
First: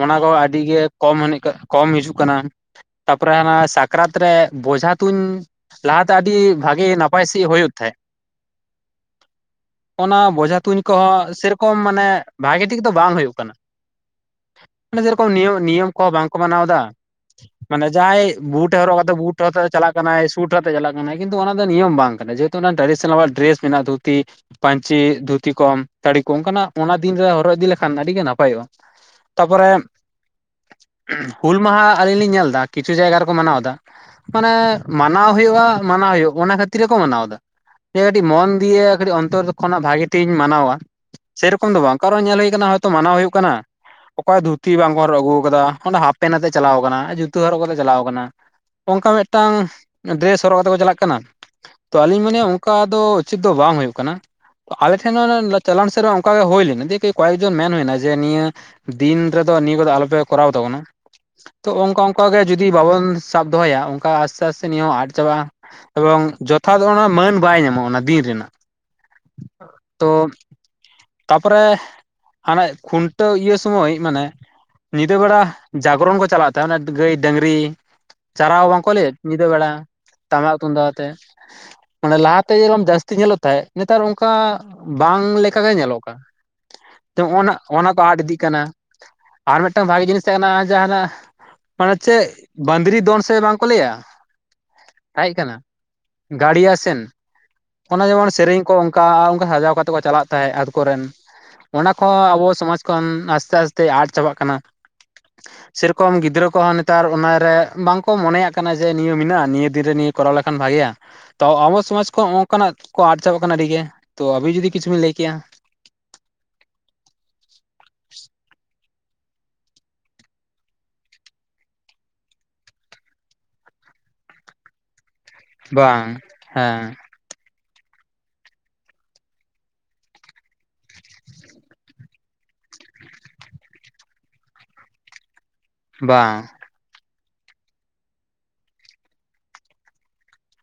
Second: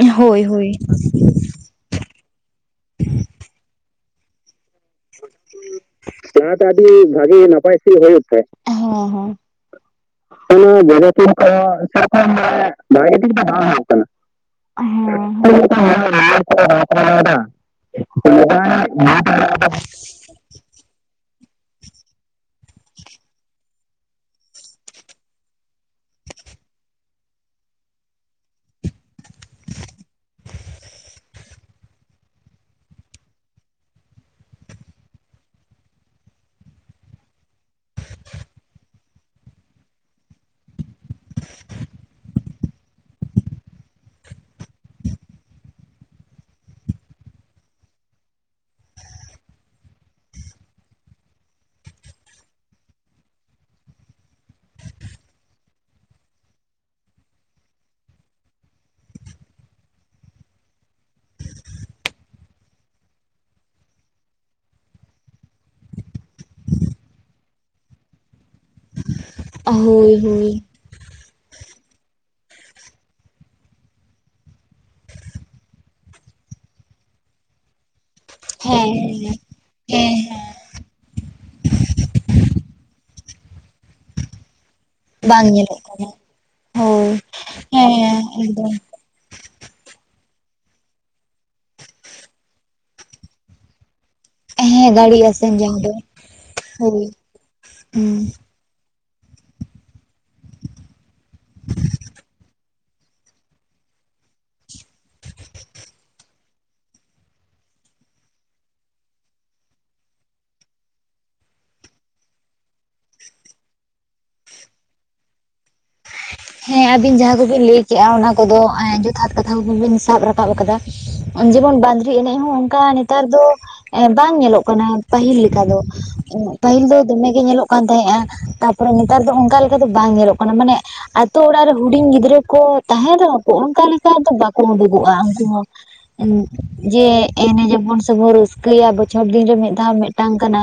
[SPEAKER 1] ᱚᱱᱟ ᱠᱚ
[SPEAKER 2] ᱦᱳᱭ
[SPEAKER 1] ᱟᱰᱤ
[SPEAKER 2] ᱦᱳᱭ
[SPEAKER 1] ᱜᱮ ᱠᱚᱢ ᱮᱱᱮᱡ ᱠᱚ ᱠᱚᱢ ᱦᱤᱡᱩᱜ ᱠᱟᱱᱟ ᱛᱟᱯᱚᱨᱮ ᱦᱟᱱᱟ ᱥᱟᱠᱨᱟᱛ ᱨᱮ ᱵᱳᱡᱷᱟ ᱛᱩᱧ ᱞᱟᱦᱟ ᱛᱮ ᱟᱰᱤ ᱵᱷᱟᱜᱮ ᱱᱟᱯᱟᱭ ᱥᱟᱺᱦᱤᱡ ᱦᱩᱭᱩᱜ ᱛᱟᱦᱮᱸᱜ᱾
[SPEAKER 2] ᱦᱳᱭᱳᱜ ᱛᱮᱸᱦᱮᱜ ᱦᱮᱸ
[SPEAKER 1] ᱚᱱᱟ ᱵᱳᱡᱷᱟ
[SPEAKER 2] ᱦᱮᱸ
[SPEAKER 1] ᱛᱩᱧ
[SPEAKER 2] ᱚᱱᱟ ᱡᱟᱭᱜᱟ
[SPEAKER 1] ᱠᱚᱦᱚᱸ
[SPEAKER 2] ᱪᱤᱞᱠᱟ
[SPEAKER 1] ᱢᱟᱱᱮ
[SPEAKER 2] ᱥᱮᱨᱚᱠᱚᱢ ᱢᱲᱱᱮ
[SPEAKER 1] ᱫᱚ
[SPEAKER 2] ᱵᱷᱟᱜᱮ ᱴᱷᱤᱠ ᱫᱚ
[SPEAKER 1] ᱠᱟᱱᱟ
[SPEAKER 2] ᱵᱟᱝ ᱦᱩᱭᱩᱜ
[SPEAKER 1] ᱢᱟᱱᱮ ᱥᱮᱨᱚᱠᱚᱢ ᱱᱤᱭᱚᱢ ᱱᱤᱭᱚᱢ
[SPEAKER 2] ᱠᱟᱱᱟ᱾
[SPEAKER 1] ᱠᱚᱦᱚᱸ ᱵᱟᱝᱠᱚ ᱢᱟᱱᱟᱣ ᱮᱫᱟ ᱢᱟᱱᱮ
[SPEAKER 2] ᱦᱮᱸ ᱦᱮᱸ
[SPEAKER 1] ᱡᱟᱦᱟᱸᱭ ᱵᱩᱴ ᱦᱚᱨᱚᱜ ᱠᱟᱛᱮ ᱵᱩᱴ ᱟᱛᱮ
[SPEAKER 2] [unintelligible]
[SPEAKER 1] ᱪᱟᱞᱟᱜ ᱠᱟᱱᱟᱭ ᱥᱩᱴ ᱟᱛᱮᱜ ᱪᱟᱞᱟᱜ ᱠᱟᱱᱟᱭ ᱠᱤᱱᱛᱩ ᱚᱱᱟ ᱫᱚ ᱱᱤᱭᱚᱢ ᱵᱟᱝ ᱠᱟᱱᱟ ᱡᱮᱦᱮᱛᱩ ᱚᱱᱟ ᱴᱨᱮᱰᱤᱥᱱᱚᱞ ᱣᱟᱜ ᱰᱨᱮᱥ ᱢᱮᱱᱟᱜ-ᱟ ᱛᱩ ᱛᱤ ᱯᱹᱧᱪᱤ ᱫᱷᱩᱛᱤ ᱠᱚᱠ ᱥᱟᱹᱲᱤ ᱠᱚᱢ ᱚᱱᱠᱟ ᱱᱟᱜ ᱚᱱᱟ ᱫᱤᱱ ᱨᱮ ᱦᱚᱨᱚᱜ ᱤᱫᱤ ᱞᱮᱠᱷᱟᱱ ᱟᱹᱰᱤ ᱜᱮ ᱱᱟᱯᱟᱭᱚᱜ-ᱟ᱾ ᱛᱟᱯᱚᱨᱮᱜ ᱦᱩᱞ ᱢᱟᱦᱟ ᱟᱹᱞᱤᱧ ᱞᱤᱧ ᱧᱮᱞ ᱫᱟ ᱠᱤᱪᱷᱩ ᱡᱟᱭᱜᱟ ᱨᱮᱠᱚ ᱢᱟᱱᱟᱣ ᱫᱟ᱾ ᱢᱟᱱᱮ ᱢᱟᱱᱟᱣ ᱦᱩᱭᱩᱜ-ᱟ ᱢᱟᱱᱟᱣ ᱦᱩᱭᱩᱜ-ᱟ ᱚᱱᱟ ᱠᱷᱟᱹᱛᱤᱨ ᱜᱮᱠᱚ ᱢᱟᱱᱟᱣ ᱫᱟ ᱡᱮ ᱠᱟᱹᱴᱤᱡ ᱢᱚᱱ ᱫᱤᱭᱮ ᱠᱟᱹᱴᱤᱜ ᱚᱱᱛᱚᱨ ᱠᱷᱚᱱᱟᱜ ᱵᱷᱟᱜᱤ ᱛᱮᱜᱤᱧ ᱢᱟᱱᱟᱣᱟ ᱥᱮᱨᱚᱠᱚᱢ ᱫᱚ ᱵᱟᱝ ᱠᱟᱨᱚ ᱧᱮᱞ ᱦᱩᱭ ᱠᱟᱱᱟ ᱦᱚᱭᱛᱚ ᱢᱟᱱᱟᱣ ᱦᱩᱭᱩᱜ ᱠᱟᱱᱟ ᱚᱠᱚᱭ ᱫᱷᱩᱛᱤ ᱵᱟᱝ ᱠᱚ ᱦᱚᱨᱚᱜ ᱟᱹᱜᱩᱣ ᱠᱟᱫᱟ ᱚᱸᱰᱮ ᱦᱟᱯ ᱯᱮᱱ ᱛᱮᱭ ᱪᱟᱞᱟᱣ ᱠᱟᱱᱟ ᱡᱩᱛᱟᱹ ᱦᱚᱨᱚᱜ ᱠᱟᱛᱮᱭ ᱪᱟᱞᱟᱣ ᱠᱟᱱᱟ᱾ ᱚᱝᱠᱟ ᱢᱮᱜᱴᱟᱝ ᱰᱨᱮᱥ ᱦᱚᱨᱚᱜ ᱠᱟᱛᱮ ᱠᱚ ᱪᱟᱞᱟᱜ ᱠᱟᱱᱟ᱾ ᱛᱚ ᱟᱹᱞᱤᱧ ᱢᱚᱱᱮᱭᱟ ᱚᱝᱠᱟ ᱫᱚ ᱩᱪᱤᱛ ᱫᱚ ᱵᱟᱝ ᱦᱩᱭᱩᱜ ᱠᱟᱱᱟ ᱛᱚ ᱟᱞᱮ ᱴᱷᱮᱱ ᱚᱱᱮ ᱞᱮ‌ ᱪᱟᱞᱟᱣᱮᱱ ᱥᱮᱨᱢᱟ ᱚᱱᱠᱟ ᱜᱮ ᱦᱩᱭ ᱞᱮᱱᱟ ᱫᱤᱭᱮ ᱠᱮ ᱠᱚᱭᱮᱠ ᱡᱚᱱ ᱢᱮᱱ ᱦᱩᱭ ᱱᱟ ᱡᱮ ᱱᱤᱭᱟᱹ ᱫᱤᱱ ᱨᱮᱫᱚ ᱱᱤᱭᱟᱹ ᱠᱚᱫᱚ ᱟᱞᱚ ᱯᱮ ᱠᱚᱨᱟᱣ ᱛᱟᱵᱚᱱᱟ᱾ ᱛᱚ ᱚᱝᱠᱟ ᱚᱝᱠᱟ ᱜᱮ ᱡᱩᱫᱤ ᱵᱟᱵᱚᱱ ᱥᱟᱵ ᱫᱚᱦᱚᱭᱟ ᱚᱝᱠᱟ ᱟᱥᱛᱮ ᱟᱥᱛᱮ ᱱᱤᱭᱟᱹ ᱦᱚᱸ ᱟᱫ ᱪᱟᱵᱟᱜ-ᱟ᱾ ᱮᱵᱚᱝ ᱡᱚᱛᱷᱟᱛ ᱚᱱᱟ ᱢᱟᱹᱱ ᱵᱟᱭ ᱧᱟᱢᱚᱜ-ᱟ ᱚᱱᱟ ᱫᱤᱱ ᱨᱮᱱᱟᱜ᱾
[SPEAKER 2] ᱦᱳᱭ
[SPEAKER 1] ᱛᱚ
[SPEAKER 2] ᱦᱳᱭ᱾
[SPEAKER 1] ᱛᱟᱯᱚᱨᱮ ᱦᱟᱱᱮ ᱠᱷᱩᱱᱴᱟᱹᱣ ᱤᱭᱟᱹ ᱥᱚᱢᱚᱭ ᱢᱟᱱᱮ, ᱧᱤᱫᱟᱹ ᱵᱮᱲᱟ ᱡᱟᱜᱽᱨᱚᱱ ᱠᱚ ᱪᱟᱞᱟᱜ ᱛᱟᱦᱮᱸ ᱚᱱᱮ ᱜᱟᱹᱭ, ᱰᱟᱹᱝᱨᱤ, ᱪᱟᱨᱟᱣ ᱵᱟᱝᱠᱚ
[SPEAKER 2] ᱦᱮᱸ
[SPEAKER 1] ᱞᱟᱹᱭ
[SPEAKER 2] ᱦᱮᱸ
[SPEAKER 1] ᱮᱫ ᱧᱤᱫᱟᱹ ᱵᱮᱲᱟ᱾
[SPEAKER 2] ᱦᱮᱸ ᱦᱮᱸ
[SPEAKER 1] ᱴᱟᱢᱟᱠ ᱛᱩᱝᱫᱟᱜ ᱟᱛᱮ ᱢᱟᱱᱮ ᱞᱟᱦᱟᱛᱮ ᱡᱮᱞᱚᱢ ᱡᱟᱹᱥᱛᱤ ᱧᱮᱞᱚᱜ ᱛᱟᱦᱮᱸ, ᱱᱮᱛᱟᱨ ᱚᱝᱠᱟ ᱵᱟᱝ ᱞᱮᱠᱟ ᱜᱮ ᱧᱮᱞᱚᱜ ᱠᱟᱱᱟ
[SPEAKER 2] ᱦᱳᱭ
[SPEAKER 1] ᱛᱚ ᱚᱱᱟ ᱚᱱᱟ ᱠᱚ ᱟᱫ
[SPEAKER 2] ᱦᱮᱸ
[SPEAKER 1] ᱤᱫᱤᱜ ᱠᱟᱱᱟ᱾
[SPEAKER 2] ᱮᱠᱫᱚᱢ
[SPEAKER 1] ᱟᱨ ᱢᱮᱜᱴᱟᱝ ᱵᱷᱟᱹᱜᱤ ᱡᱤᱱᱤᱥ ᱛᱟᱦᱮᱸ ᱠᱟᱱᱟ ᱡᱮ ᱦᱟᱱᱟ ᱢᱟᱱᱮ ᱪᱮᱜ ᱵᱟᱸᱫᱽᱨᱤ ᱫᱚᱱ ᱥᱮ ᱵᱟᱝᱠᱚ ᱞᱟᱹᱭᱟ
[SPEAKER 2] ᱦᱮᱸ ᱜᱟᱹᱲᱤ
[SPEAKER 1] ᱦᱮᱸᱜ
[SPEAKER 2] ᱟᱥᱮᱱ
[SPEAKER 1] ᱠᱟᱱᱟ
[SPEAKER 2] ᱡᱟᱦᱟᱸ ᱫᱚ
[SPEAKER 1] ᱜᱟᱲᱤ ᱟᱥᱮᱱ
[SPEAKER 2] ᱦᱳᱭ
[SPEAKER 1] ᱚᱱᱟ ᱡᱮᱢᱚᱱ ᱨᱮᱧ ᱠᱚ ᱚᱝᱠᱟ ᱟᱨ ᱚᱝᱠᱟ ᱥᱟᱡᱟᱣ ᱠᱟᱛᱮ ᱠᱚ ᱪᱟᱞᱟᱜ ᱛᱟᱦᱮᱸ ᱟᱛ ᱠᱚᱨᱮᱱ᱾ ᱚᱱᱟ ᱠᱚᱦᱚᱸ ᱟᱵᱚ ᱥᱚᱢᱟᱡ ᱠᱷᱚᱱ ᱟᱥᱛᱮ ᱟᱥᱛᱮ ᱟᱫ ᱪᱟᱵᱟᱜ ᱠᱟᱱᱟ᱾
[SPEAKER 2] [inaudible]
[SPEAKER 1] ᱥᱮ ᱨᱚᱠᱚᱢ ᱜᱤᱫᱽᱨᱟᱹ ᱠᱚᱦᱚᱸ ᱱᱮᱛᱟᱨ ᱚᱱᱟ ᱨᱮ ᱵᱟᱝᱠᱚ ᱢᱚᱱᱮᱭᱟᱜ ᱠᱟᱱᱟ ᱡᱮ ᱱᱤᱭᱟᱹ ᱢᱮᱱᱟᱜ-ᱟ, ᱱᱤᱭᱟᱹ ᱫᱤᱱ ᱨᱮ ᱱᱤᱭᱟᱹ ᱠᱚᱨᱟᱣ ᱞᱮᱠᱷᱟᱱ ᱵᱷᱟᱜᱮᱭᱟ᱾ ᱛᱚ ᱟᱵᱚ ᱥᱚᱢᱟᱡ ᱠᱚᱜ ᱚᱝᱠᱟᱱᱟᱜ ᱠᱚ ᱟᱫ ᱪᱟᱵᱟᱜ ᱠᱟᱱᱟ ᱟᱹᱰᱤ ᱜᱮ, ᱛᱚ ᱟᱵᱤᱱ ᱡᱩᱫᱤ ᱠᱤᱪᱷᱩ ᱵᱤᱱ ᱞᱟᱹᱭ ᱠᱮᱭᱟ?
[SPEAKER 2] ᱦᱮᱸ ᱟᱹᱵᱤᱱ ᱡᱟᱦᱟᱸ ᱠᱩᱵᱤᱱ ᱞᱟᱹᱭ ᱠᱮᱜ-ᱟ, ᱚᱱᱟ ᱠᱚᱫᱚ ᱡᱚᱛᱷᱟᱛ ᱠᱟᱛᱷᱟ ᱠᱚ ᱵᱤᱱ ᱥᱟᱵ ᱨᱟᱠᱟᱵ ᱟᱠᱟᱫᱟ᱾ ᱡᱮᱢᱚᱱ ᱵᱟᱸᱫᱽᱨᱤ ᱮᱱᱮᱡ ᱦᱚᱸ ᱚᱱᱠᱟ ᱱᱮᱛᱟᱨ ᱫᱚ ᱮ ᱵᱟᱝ ᱧᱮᱞᱚᱜ ᱠᱟᱱᱟ, ᱯᱟᱹᱦᱤᱞ ᱞᱮᱠᱟ ᱫᱚ,
[SPEAKER 1] ᱵᱟᱝ
[SPEAKER 2] ᱯᱟᱹᱦᱤᱞ
[SPEAKER 1] ᱦᱮᱸ
[SPEAKER 2] ᱫᱚ ᱫᱚᱢᱮ ᱜᱮ ᱧᱮᱞᱚᱜ ᱠᱟᱱ ᱛᱟᱦᱮᱸᱜ-ᱟ, ᱛᱟᱨᱯᱚᱨᱮ ᱱᱮᱛᱟᱨ ᱫᱚ ᱚᱝᱠᱟ ᱞᱮᱠᱟ ᱫᱚ ᱵᱟᱝ ᱧᱮᱞᱚᱜ ᱠᱟᱱᱟ, ᱢᱟᱱᱮ ᱛᱚ ᱚᱲᱟᱜ ᱨᱮ ᱦᱩᱰᱤᱧ ᱜᱤᱫᱽᱨᱟᱹ ᱠᱚ ᱛᱟᱦᱮᱸᱱ ᱨᱮᱦᱚᱸ ᱠᱚ ᱚᱱᱠᱟ ᱞᱮᱠᱟ ᱫᱚ ᱵᱟᱠᱚ ᱩᱰᱩᱠᱚᱜ-ᱟ ᱩᱱᱠᱩ ᱦᱚᱸ᱾ ᱩᱸ
[SPEAKER 1] ᱵᱟᱝ
[SPEAKER 2] ᱡᱮ ᱮᱱᱮᱡ ᱡᱟᱵᱚᱱ ᱥᱮ ᱵᱚᱱ ᱨᱟᱹᱥᱠᱟᱹᱭᱟ ᱵᱚᱪᱷᱚᱨ ᱫᱤᱱ ᱨᱮ ᱢᱤᱫ ᱫᱷᱟᱣ ᱢᱮᱜᱴᱟᱝ ᱠᱟᱱᱟ,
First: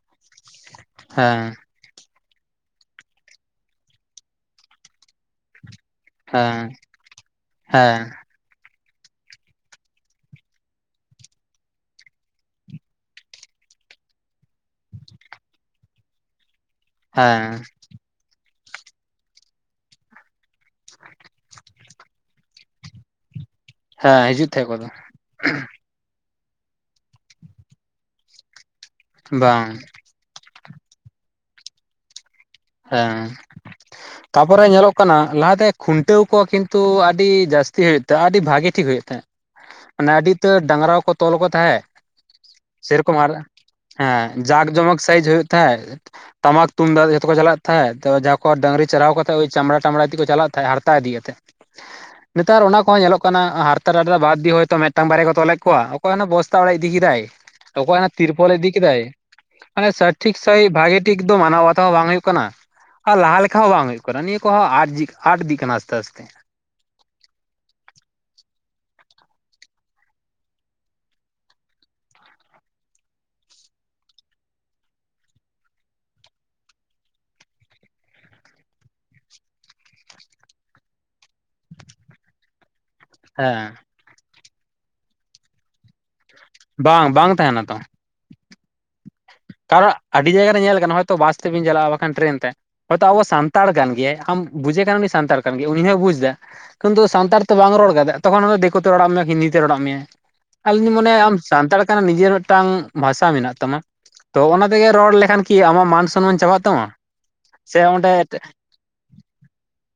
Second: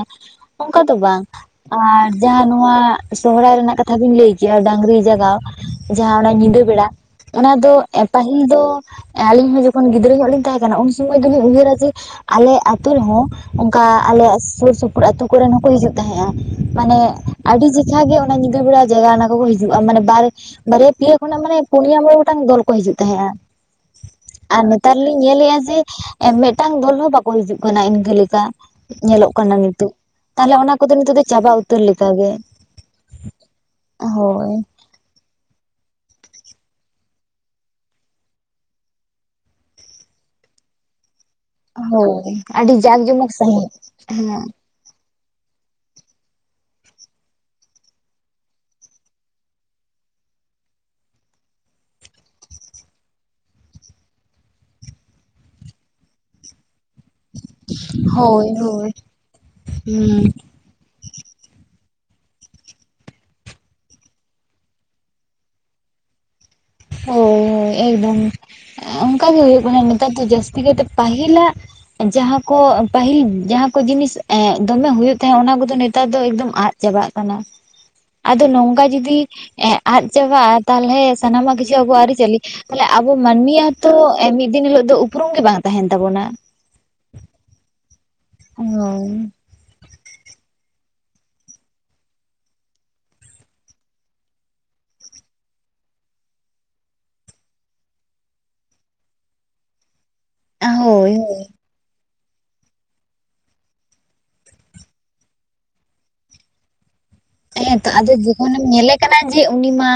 [SPEAKER 2] ᱚᱝᱠᱟ ᱫᱚ ᱵᱟᱝ᱾
[SPEAKER 1] ᱦᱮᱸ
[SPEAKER 2] ᱟᱨ ᱡᱟᱦᱟᱸ ᱱᱚᱣᱟ ᱥᱚᱦᱨᱟᱭ ᱨᱮᱱᱟᱜ ᱠᱟᱛᱷᱟ ᱵᱤᱱ ᱞᱟᱹᱭ ᱠᱮᱭᱟ ᱰᱟᱝᱨᱤ ᱡᱟᱜᱟᱣ, ᱡᱟᱦᱟᱸ ᱚᱱᱟ ᱧᱤᱫᱟᱹ
[SPEAKER 1] ᱦᱮᱸ
[SPEAKER 2] ᱵᱮᱲᱟ ᱚᱱᱟ ᱫᱚ
[SPEAKER 1] ᱦᱮᱸ
[SPEAKER 2] ᱯᱟᱹᱦᱤᱞ ᱫᱚ ᱟᱹᱞᱤᱧ ᱦᱚᱸ ᱡᱚᱠᱷᱚᱱ ᱜᱤᱫᱽᱨᱟᱹ ᱧᱚᱜ ᱞᱤᱧ ᱛᱟᱦᱮᱸ ᱠᱟᱱᱟ ᱩᱱ ᱥᱩᱢᱚᱭ ᱫᱚᱞᱤᱧ ᱩᱭᱦᱟᱹᱨᱟ ᱡᱮ ᱟᱞᱮ ᱟᱹᱛᱩ ᱨᱮᱦᱚᱸ ᱚᱝᱠᱟ ᱟᱞᱮᱭᱟᱜ ᱥᱳᱨ ᱥᱩᱯᱩᱨ ᱟᱹᱛᱩ ᱠᱚᱨᱮᱱ ᱦᱚᱸᱠᱚ ᱦᱤᱡᱩᱜ ᱛᱟᱦᱮᱸᱜ-ᱟ᱾ ᱢᱟᱱᱮ
[SPEAKER 1] ᱦᱮᱸ
[SPEAKER 2] ᱟᱹᱰᱤ ᱪᱮᱠᱷᱟ ᱜᱮ ᱚᱱᱟ ᱧᱤᱫᱟᱹ ᱵᱮᱲᱟ ᱡᱟᱭᱜᱟ ᱚᱱᱟ ᱠᱚᱠᱚ ᱦᱤᱡᱩᱜ-ᱟ, ᱢᱟᱱᱮ ᱵᱟᱨ ᱵᱟᱨᱭᱟ ᱯᱮᱭᱟ ᱠᱷᱚᱱᱟᱜ ᱢᱟᱱᱮ ᱯᱩᱱᱭᱟᱹ ᱢᱚᱬᱮ ᱜᱚᱴᱟᱝ ᱫᱚᱞ ᱠᱚ ᱦᱤᱡᱩᱜ ᱛᱟᱦᱮᱸᱜ-ᱟ᱾
[SPEAKER 1] ᱦᱮᱸ ᱦᱤᱡᱩᱜ
[SPEAKER 2] ᱟᱨ
[SPEAKER 1] ᱛᱟᱦᱮᱸ ᱠᱚᱫᱚ
[SPEAKER 2] ᱱᱮᱛᱟᱨ ᱞᱤᱧ ᱧᱮᱞᱮᱜ-ᱟ ᱡᱮ ᱢᱮᱜᱴᱟᱝ ᱫᱚᱞ ᱦᱚᱸ ᱵᱟᱠᱚ ᱦᱤᱡᱩᱜ ᱠᱟᱱᱟ ᱤᱱᱠᱟᱹ ᱞᱮᱠᱟ ᱧᱮᱞᱚᱜ ᱠᱟᱱᱟ
[SPEAKER 1] ᱵᱟᱝ
[SPEAKER 2] ᱱᱤᱛᱳᱜ᱾ ᱛᱟᱦᱞᱮ ᱚᱱᱟ ᱠᱚᱫᱚ ᱱᱤᱛᱳᱜ ᱫᱚ ᱪᱟᱵᱟ ᱩᱛᱟᱹᱨ ᱞᱮᱠᱟ ᱜᱮ᱾
[SPEAKER 1] ᱦᱮᱸ ᱛᱟᱯᱚᱨᱮ ᱧᱮᱞᱚᱜ ᱠᱟᱱᱟ ᱞᱟᱦᱟ ᱛᱮ ᱠᱷᱩᱱᱴᱟᱹᱣ ᱠᱚ ᱠᱤᱱᱛᱩ ᱟᱹᱰᱤ ᱡᱟᱹᱥᱛᱤ ᱦᱩᱭᱩᱜ ᱛᱟᱭ ᱟᱹᱰᱤ ᱵᱷᱟᱜᱮ ᱴᱷᱤᱠ ᱦᱩᱭᱩᱜ ᱛᱮᱦᱮᱜ, ᱚᱱᱮ ᱟᱹᱰᱤ ᱩᱛᱟᱹᱨ ᱰᱟᱝᱨᱟ ᱠᱚ ᱠᱚ ᱛᱚᱞ ᱠᱚ ᱛᱟᱦᱮᱸᱜ
[SPEAKER 2] ᱦᱳᱭ ᱟᱹᱰᱤ ᱡᱟᱠ
[SPEAKER 1] ᱥᱮᱨᱚᱠᱚᱢ ᱟᱨ
[SPEAKER 2] ᱡᱚᱢᱚᱠ ᱥᱟᱺᱦᱤᱡ
[SPEAKER 1] ᱦᱮᱸ ᱡᱟᱠ ᱡᱚᱢᱚᱠ ᱥᱟᱭᱤᱡ ᱦᱩᱭᱩᱜ ᱛᱟᱦᱮᱸᱜ ᱴᱟᱢᱟᱠ ᱛᱩᱢᱫᱟᱜ ᱡᱚᱛᱚ ᱠᱚ ᱪᱟᱞᱟᱜ ᱛᱟᱦᱮᱸᱫ ᱛᱚ ᱡᱟᱦᱟᱸ ᱰᱟᱝᱨᱤ ᱪᱟᱨᱦᱟᱣ ᱠᱟᱛᱮᱫ ᱳᱭ ᱪᱟᱢᱲᱟ ᱴᱟᱢᱲᱟ ᱛᱮᱜ ᱠᱩ ᱪᱟᱞᱟᱜ ᱛᱟᱦᱮᱸᱜ ᱦᱟᱨᱛᱟ ᱤᱫᱤ ᱠᱟᱛᱮ᱾
[SPEAKER 2] [unintelligible]
[SPEAKER 1] ᱱᱮᱛᱟᱨ ᱚᱱᱟ ᱠᱚᱦᱚᱸ ᱧᱮᱞᱚᱜ ᱠᱟᱱᱟ ᱦᱟᱨᱛᱟ ᱨᱟᱰᱨᱟ ᱵᱟᱫ ᱫᱤᱭᱮ ᱦᱚᱭ ᱛᱚ ᱢᱤᱫᱴᱟᱝ ᱵᱟᱨᱭᱟ ᱠᱚ ᱛᱚᱞᱮᱫ ᱠᱚᱣᱟ, ᱚᱠᱚᱭ ᱚᱱᱟ ᱵᱚᱥᱛᱟ ᱚᱲᱮᱭ ᱤᱫᱤ ᱠᱮᱫᱟᱭ᱾ ᱚᱠᱚᱭ
[SPEAKER 2] ᱦᱳᱭ
[SPEAKER 1] ᱛᱤᱨᱯᱚᱞᱮ ᱤᱫᱤ
[SPEAKER 2] ᱦᱳᱭ
[SPEAKER 1] ᱠᱮᱫᱟᱭ ᱢᱟᱱᱮ
[SPEAKER 2] ᱦᱩᱸ
[SPEAKER 1] ᱥᱟᱹᱨ
[SPEAKER 2] ᱦᱳᱭ
[SPEAKER 1] ᱴᱷᱤᱠ ᱥᱟᱹᱭᱤ ᱵᱷᱟᱹᱜᱤ ᱴᱷᱤᱠ ᱫᱚ ᱢᱟᱱᱟ ᱵᱟᱛᱟᱣ ᱦᱚᱸ ᱵᱟᱝ ᱦᱩᱭᱩᱜ ᱠᱟᱱᱟ᱾ ᱟᱨ ᱞᱟᱦᱟ ᱞᱮᱠᱟ ᱦᱚᱸ ᱵᱟᱝ ᱦᱩᱭᱩᱜ ᱠᱟᱱᱟ, ᱱᱤᱭᱟᱹ ᱠᱚᱦᱚᱸ ᱟᱴ ᱤᱫᱤᱜ ᱠᱟᱱᱟ ᱟᱥᱛᱮ ᱟᱥᱛᱮ᱾
[SPEAKER 2] ᱦᱳᱭ ᱦᱳᱭ ᱮᱠᱫᱚᱢ ᱚᱱᱠᱟ ᱜᱮ ᱦᱩᱭᱩᱜ ᱠᱟᱱᱟ ᱱᱮᱛᱟᱨ ᱫᱚ ᱡᱟᱹᱥᱛᱤ ᱠᱟᱭᱛᱮ ᱯᱟᱹᱦᱤᱞᱟᱜ ᱡᱟᱦᱟᱸ ᱠᱚ ᱯᱟᱹᱦᱤᱞ ᱡᱟᱦᱟᱸ ᱠᱚ ᱡᱤᱱᱤᱥ ᱮ ᱫᱚᱢᱮ ᱦᱩᱭᱩᱜ ᱛᱟᱦᱮᱸᱫ ᱚᱱᱟ ᱠᱚᱫᱚ ᱱᱮᱛᱟᱨ ᱫᱚ ᱮᱠᱫᱚᱢ ᱟᱫ- ᱪᱟᱵᱟᱜ ᱠᱟᱱᱟ, ᱟᱫᱚ ᱱᱚᱝᱠᱟ ᱡᱩᱫᱤ ᱟᱫ ᱪᱟᱵᱟᱜ-ᱟ ᱛᱟᱦᱚᱞᱮ ᱥᱟᱱᱟᱢᱟᱜ ᱜᱤ- ᱟᱵᱚᱣᱟᱜ ᱟᱹᱨᱤ-ᱪᱟᱹᱞᱤ ᱛᱟᱦᱞᱮ ᱟᱵᱚ ᱢᱟᱹᱱᱢᱤᱭᱟᱜ ᱦᱚᱸ
[SPEAKER 1] ᱦᱮᱸ
[SPEAKER 2] ᱛᱚ ᱢᱤᱫ ᱫᱤᱱ ᱦᱤᱞᱳᱜ ᱫᱚ ᱩᱯᱨᱩᱢ ᱜᱮ ᱵᱟᱝ ᱛᱟᱦᱮᱸᱱ ᱛᱟᱵᱚᱱᱟ᱾
[SPEAKER 1] ᱵᱟᱝ ᱵᱟᱝ ᱛᱟᱦᱮᱱᱟ ᱛᱚ,
[SPEAKER 2] ᱦᱳᱭ,
[SPEAKER 1] ᱠᱟᱨᱚᱱ ᱟᱹᱰᱤ ᱡᱟᱭᱜᱟ ᱨᱮ ᱧᱮᱞ ᱠᱟᱱᱟ ᱦᱚᱭ ᱛᱚ ᱵᱟᱥ ᱛᱮᱵᱤᱧ ᱪᱟᱞᱟᱜ-ᱟ ᱵᱟᱠᱷᱟᱱ ᱴᱨᱮᱱ ᱛᱮ᱾ ᱦᱚᱭ ᱛᱚ ᱟᱵᱚ ᱥᱟᱱᱛᱟᱲ ᱠᱟᱱ ᱜᱮᱭᱟᱭ ᱟᱢ ᱵᱩᱡᱮ ᱠᱟᱱ ᱩᱱᱤ ᱥᱟᱱᱛᱟᱲ ᱠᱟᱱ ᱜᱮᱭᱟᱭ ᱩᱱᱤ ᱦᱚᱭ ᱵᱩᱡᱽ ᱮᱫᱟ᱾ ᱩᱱ ᱫᱚ ᱥᱟᱱᱛᱟᱲ ᱛᱮ ᱵᱟᱝ ᱨᱚᱲ ᱠᱟᱛᱮᱫ ᱛᱚᱠᱷᱚᱱ ᱚᱱᱮ ᱫᱤᱠᱩ ᱛᱮ ᱨᱚᱲᱟᱜ ᱢᱮᱭᱟ, ᱦᱤᱱᱫᱤ ᱛᱮ ᱨᱚᱲᱟᱜ ᱢᱮᱭᱟ᱾ ᱟᱹᱞᱤᱧ ᱞᱤᱧ
[SPEAKER 2] ᱦᱳᱭ
[SPEAKER 1] ᱢᱚᱱᱮᱭᱟ ᱟᱢ ᱥᱟᱱᱛᱟᱲ ᱠᱟᱱᱟᱢ ᱱᱤᱡᱮᱨ ᱢᱤᱫᱴᱟᱝ ᱵᱷᱟᱥᱟ ᱢᱮᱱᱟᱜ ᱛᱟᱢᱟ᱾ ᱛᱚ ᱚᱱᱟ ᱛᱮᱜᱮ ᱨᱚᱲ ᱞᱮᱠᱷᱟᱱ ᱠᱤ ᱟᱢᱟᱜ ᱢᱟᱱ ᱥᱚᱢᱢᱟᱱ ᱪᱟᱵᱟᱜ ᱛᱟᱢᱟ?
[SPEAKER 2] ᱦᱮᱸ
[SPEAKER 1] ᱥᱮ
[SPEAKER 2] ᱛᱚ ᱟᱫᱚ
[SPEAKER 1] ᱚᱸᱰᱮ
[SPEAKER 2] ᱡᱚᱠᱷᱚᱱᱮᱧ ᱧᱮᱞᱮ- ᱠᱟᱱᱟ ᱡᱮ ᱩᱱᱤ ᱢᱟ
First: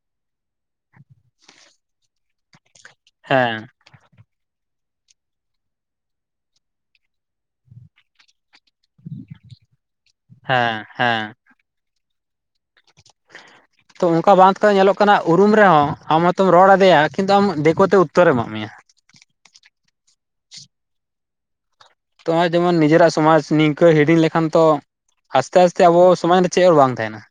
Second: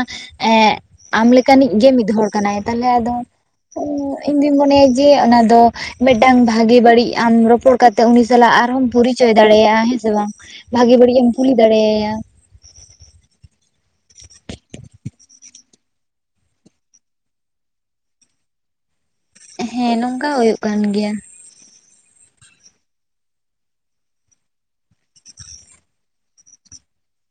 [SPEAKER 2] ᱮᱸᱜ ᱟᱢ ᱞᱮᱠᱟᱱᱤᱡ ᱜᱮ ᱢᱤᱫ ᱦᱚᱲ ᱠᱟᱱᱟᱭ ᱛᱟᱞᱦᱮ ᱟᱫᱚ
[SPEAKER 1] ᱦᱮᱸ
[SPEAKER 2] ᱩᱸ ᱤᱧ ᱫᱩᱧ ᱢᱚᱱᱮᱭᱟ ᱡᱮ ᱚᱱᱟ ᱫᱚ ᱢᱤᱫᱴᱟᱝ ᱵᱷᱟᱜᱮ ᱵᱟᱹᱲᱤᱡ ᱟᱢ ᱨᱚᱯᱚᱲ ᱠᱟᱛᱮᱜ ᱩᱱᱤ ᱥᱟᱞᱟᱜ ᱟᱨ ᱦᱚᱸᱢ ᱯᱚᱨᱤᱪᱚᱭ ᱫᱟᱲᱮᱭᱟᱜ-ᱟ ᱦᱮᱸ ᱥᱮ ᱵᱟᱝ,
[SPEAKER 1] ᱦᱮᱸ
[SPEAKER 2] ᱵᱷᱟᱜᱮ ᱵᱟᱹᱲᱤᱡ ᱮᱢ
[SPEAKER 1] ᱦᱮᱸ
[SPEAKER 2] ᱠᱩᱞᱤ ᱫᱟᱲᱮᱭᱟᱭᱟ᱾
[SPEAKER 1] ᱛᱚ ᱚᱱᱠᱟ ᱵᱟᱸᱫᱷ ᱠᱚᱫᱚ ᱧᱮᱞᱚᱜ ᱠᱟᱱᱟ ᱩ- ᱩᱢ ᱨᱮᱦᱚᱸ ᱟᱢ ᱦᱚᱭ ᱛᱚᱢ ᱨᱚᱲ ᱟᱫᱮᱭᱟ ᱠᱤᱱᱛᱩ ᱟᱢ ᱫᱮᱠᱳ ᱛᱮ ᱩᱛᱚᱨᱮ ᱮᱢᱟᱜ ᱢᱮᱭᱟ᱾
[SPEAKER 2] ᱦᱮᱸ ᱱᱚᱝᱠᱟ ᱦᱚᱸ ᱦᱩᱭᱩᱜ ᱠᱟᱱ ᱜᱮᱭᱟ᱾
[SPEAKER 1] ᱛᱚ ᱱᱚ-ᱚᱭ ᱡᱮᱢᱚᱱ ᱱᱤᱡᱮᱨᱟᱜ ᱥᱚᱢᱟᱡᱽ ᱱᱤᱝᱠᱟᱹ ᱦᱤᱲᱤᱧ ᱞᱮᱠᱷᱟᱱ ᱛᱚ ᱟᱥᱛᱮ ᱟᱥᱛᱮ ᱟᱵᱚ ᱥᱚᱢᱟᱡᱽ ᱨᱮ ᱪᱮᱫ ᱦᱚᱸ ᱵᱟᱝ ᱛᱟᱦᱮᱱᱟ᱾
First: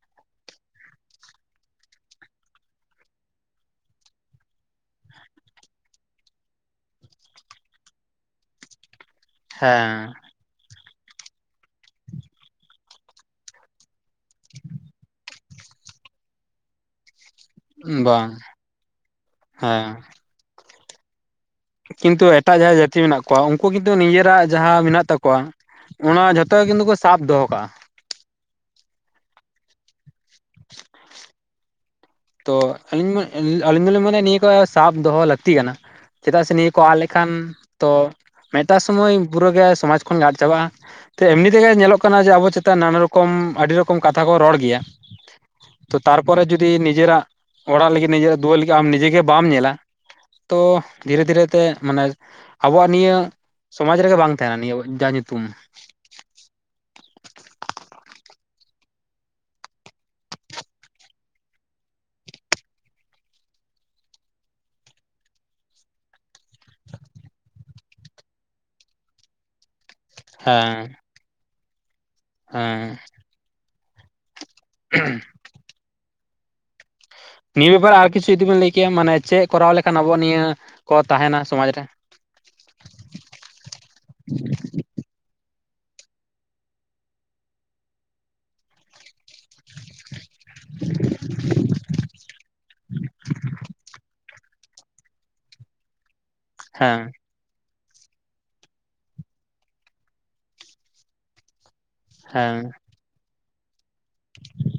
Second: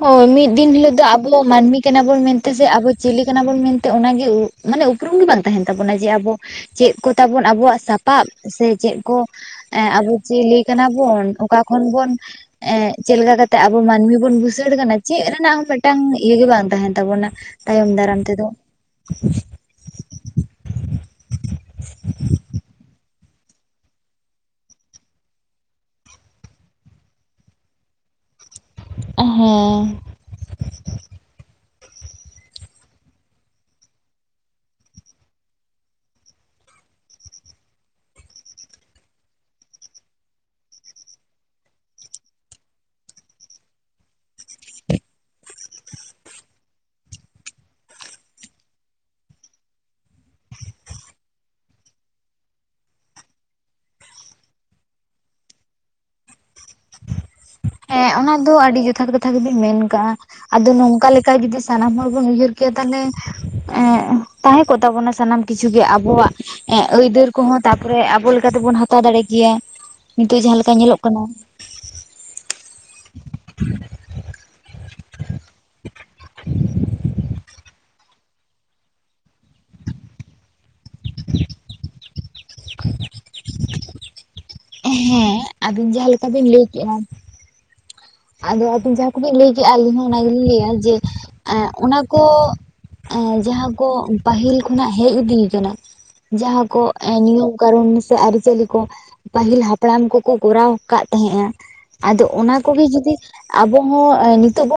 [SPEAKER 2] ᱦᱳᱭ, ᱢᱤᱫ ᱫᱤᱱ ᱦᱤᱞᱳᱜ ᱫᱚ ᱟᱵᱚ ᱢᱟᱹᱱᱢᱤ ᱠᱟᱱᱟ ᱵᱚᱱ ᱢᱮᱱᱛᱮ ᱥᱮ ᱟᱵᱚ ᱪᱤᱞᱤ ᱠᱟᱱᱟ ᱵᱚᱱ ᱢᱮᱱᱛᱮ ᱚᱱᱟ ᱜᱮ ᱢᱟᱱᱮ ᱩᱯᱨᱩᱢ ᱜᱮ ᱵᱟᱝ ᱛᱟᱦᱮᱱ ᱛᱟᱵᱚᱱᱟ ᱡᱮ ᱟᱵᱚ ᱪᱮᱫ ᱠᱚ ᱛᱟᱵᱚᱱ ᱟᱵᱚᱣᱟᱜ ᱥᱟᱯᱟᱵ ᱥᱮ ᱪᱮᱫ ᱠᱚ ᱮᱸ ᱟᱵᱚ
[SPEAKER 1] ᱦᱮᱸ
[SPEAKER 2] ᱪᱤᱞᱤ ᱠᱟᱱᱟ ᱵᱚᱱ ᱚᱠᱟ ᱠᱷᱚᱱ ᱵᱚᱱ ᱮ ᱪᱮᱫ ᱞᱮᱠᱟ ᱠᱟᱛᱮ ᱟᱵᱚ ᱢᱟᱹᱱᱢᱤ ᱵᱚᱱ ᱵᱩᱥᱟᱹᱲ ᱠᱟᱱᱟ, ᱪᱮᱫ ᱨᱮᱱᱟᱜ ᱦᱚᱸ ᱢᱤᱫᱴᱟᱝ ᱤᱭᱟᱹ ᱜᱮ ᱵᱟᱝ ᱛᱟᱦᱮᱸᱱ ᱛᱟᱵᱚᱱᱟ ᱛᱟᱭᱚᱢ ᱫᱟᱨᱟᱢ
[SPEAKER 1] ᱵᱟᱝ
[SPEAKER 2] ᱛᱮᱫᱚ᱾
[SPEAKER 1] ᱦᱮᱸ ᱠᱤᱱᱛᱩ ᱮᱴᱟᱜ ᱡᱟᱦᱟᱸ ᱡᱟᱹᱛᱤ ᱢᱮᱱᱟᱜ ᱠᱚᱣᱟ ᱩᱱᱠᱩ ᱠᱤᱱᱛᱩ ᱱᱤᱡᱮᱨᱟᱜ ᱡᱟᱦᱟᱸ ᱢᱮᱱᱟᱜ ᱛᱟᱠᱚᱣᱟ᱾ ᱚᱱᱟ ᱡᱷᱚᱛᱚ ᱜᱮ ᱠᱤᱱᱛᱩ ᱠᱚ ᱥᱟᱵ ᱫᱚᱦᱚ ᱠᱟᱜ-ᱟ᱾
[SPEAKER 2] ᱦᱮᱸ
[SPEAKER 1] ᱛᱚ ᱟᱹᱞᱤᱧ ᱢᱟ ᱟᱹᱞᱤᱧ ᱫᱚᱞᱤᱧ ᱢᱚᱱᱮᱭᱟ ᱱᱤᱭᱟᱹ ᱠᱚ ᱥᱟᱵ ᱫᱚᱦᱚ ᱞᱟᱹᱠᱛᱤ ᱠᱟᱱᱟ᱾ ᱪᱮᱫᱟᱜ ᱥᱮ ᱱᱤᱭᱟᱹ ᱠᱚ ᱟᱫ ᱞᱮᱠᱷᱟᱱ ᱛᱚ ᱢᱮᱫᱴᱟᱝ ᱥᱚᱢᱚᱭ ᱯᱩᱨᱟᱹ ᱜᱮ ᱥᱚᱢᱟᱡᱽ ᱠᱷᱚᱱᱤᱧ ᱟᱫ ᱪᱟᱵᱟᱜ-ᱟ᱾ ᱛᱮ ᱮᱢᱱᱤ ᱛᱮᱜᱮ ᱧᱮᱞᱚᱜ ᱠᱟᱱᱟ ᱡᱮ ᱟᱵᱚ ᱪᱮᱛᱟᱱ ᱱᱟᱱᱟ ᱨᱚᱠᱚᱢ ᱟᱹᱰᱤ ᱨᱚᱠᱚᱢ ᱠᱟᱛᱷᱟ ᱠᱚ ᱨᱚᱲ ᱜᱮᱭᱟ᱾ ᱛᱚ ᱛᱟᱨᱯᱚᱨᱮ ᱡᱩᱫᱤ ᱱᱤᱡᱮᱨᱟᱜ ᱚᱲᱟᱜ ᱞᱟᱹᱜᱤᱫ ᱱᱤᱡᱮᱨᱟᱜ ᱫᱩᱣᱟᱹᱨ ᱞᱟᱹᱜᱤᱫ ᱟᱢ ᱱᱤᱡᱮ ᱜᱮ ᱵᱟᱢ ᱧᱮᱞᱟ᱾ ᱛᱚ ᱫᱷᱤᱨᱮ ᱫᱷᱤᱨᱮ ᱛᱮ ᱢᱟᱱᱮ ᱟᱵᱚᱣᱟᱜ ᱱᱤᱭᱟᱹ ᱥᱚᱢᱟᱡᱽ ᱨᱮᱜᱮ ᱵᱟᱝ ᱛᱟᱦᱮᱱᱟ ᱱᱤᱭᱟᱹ ᱡᱟ ᱧᱩᱛᱩᱢ᱾
[SPEAKER 2] ᱦᱮᱸ ᱚᱱᱟ ᱫᱚ ᱟᱹᱰᱤ ᱡᱚᱛᱷᱟᱛ ᱠᱟᱛᱷᱟ ᱜᱮᱵᱤᱱ ᱢᱮᱱ ᱠᱟᱜ-ᱟ᱾ ᱟᱫᱚ ᱱᱚᱝᱠᱟ ᱞᱮᱠᱟ ᱡᱩᱫᱤ ᱥᱟᱱᱟᱢ ᱦᱚᱲ ᱵᱚᱱ ᱩᱭᱦᱟᱹᱨ ᱠᱮᱭᱟ ᱛᱟᱞᱦᱮ ᱮᱸ ᱛᱟᱦᱮᱸ ᱠᱚᱜ ᱛᱟᱵᱚᱱᱟ ᱥᱟᱱᱟᱢ ᱠᱤᱪᱷᱩ ᱜᱮ ᱟᱵᱚᱣᱟᱜ᱾ ᱮᱜ ᱟᱹᱭᱫᱟᱹᱨ ᱠᱚ ᱦᱚᱸ ᱛᱟ-ᱯᱚᱨᱮ ᱟᱵᱚ ᱞᱮᱠᱟ ᱛᱮᱵᱚᱱ ᱦᱟᱛᱟᱣ ᱫᱟᱲᱮ ᱠᱮᱭᱟ ᱱᱤᱛᱚᱜ ᱡᱟᱦᱟᱸ ᱞᱮᱠᱟ
[SPEAKER 1] ᱦᱮᱸ
[SPEAKER 2] ᱧᱮᱞᱚᱜ ᱠᱟᱱᱟ᱾
[SPEAKER 1] ᱦᱮᱸ [unintelligible]
[SPEAKER 2] [unintelligible]
[SPEAKER 1] ᱱᱤᱭᱟᱹ ᱵᱮᱯᱟᱨ ᱟᱨ ᱠᱤᱪᱷᱩ ᱡᱩᱫᱤ ᱵᱮᱱ ᱞᱟᱹᱭ ᱠᱮᱭᱟ, ᱢᱟᱱᱮ ᱪᱮᱫ ᱠᱚᱨᱟᱣ ᱞᱮᱠᱷᱟᱱ ᱟᱵᱚᱣᱟᱜ ᱱᱤᱭᱟᱹ ᱠᱚ ᱛᱟᱦᱮᱱᱟ ᱥᱚᱢᱟᱡᱽ ᱨᱮ?
[SPEAKER 2] ᱦᱮᱸ ᱟᱵᱤᱱ ᱡᱟᱦᱟᱸ ᱞᱮᱠᱟ ᱵᱤᱱ ᱞᱟᱹᱭ ᱠᱮᱜᱼᱟ ᱟᱫᱚ ᱟᱵᱤᱱ ᱡᱟᱦᱟᱸ ᱠᱚ ᱵᱤᱱ ᱞᱟᱹᱭ ᱠᱮ-ᱟ ᱟᱹᱞᱤᱧ ᱦᱚᱸ ᱚᱱᱟ ᱜᱮ ᱞᱤᱧ ᱞᱟᱹᱭᱟ, ᱡᱮ ᱮ ᱚᱱᱟ ᱠᱚ ᱮ ᱡᱟᱦᱟᱸ ᱠᱚ ᱯᱟᱹᱦᱤᱞ ᱠᱷᱚᱱᱟᱜ ᱦᱮᱡ ᱤᱫᱤᱭ ᱠᱟᱱᱟ, ᱡᱟᱦᱟᱸ ᱠᱚ
[SPEAKER 1] ᱦᱮᱸ
[SPEAKER 2] ᱮ ᱱᱤᱭᱚᱢ ᱠᱟᱱᱩᱱ ᱥᱮ ᱟᱹᱨᱤ ᱪᱟᱹᱞᱤ ᱠᱚ ᱯᱟᱹᱦᱤᱞ ᱦᱟᱯᱲᱟᱢ ᱠᱚᱠᱚ ᱠᱚᱨᱟᱣ ᱟᱠᱟᱫ ᱛᱟᱦᱮᱸᱫᱼᱟ ᱟᱫᱚ ᱚᱱᱟ
[SPEAKER 1] ᱦᱮᱸ
[SPEAKER 2] ᱠᱚᱜᱮ ᱡᱩᱫᱤ ᱟᱵᱚ ᱦᱚᱸ ᱮ ᱱᱤᱛᱚᱜ ᱵᱚᱱ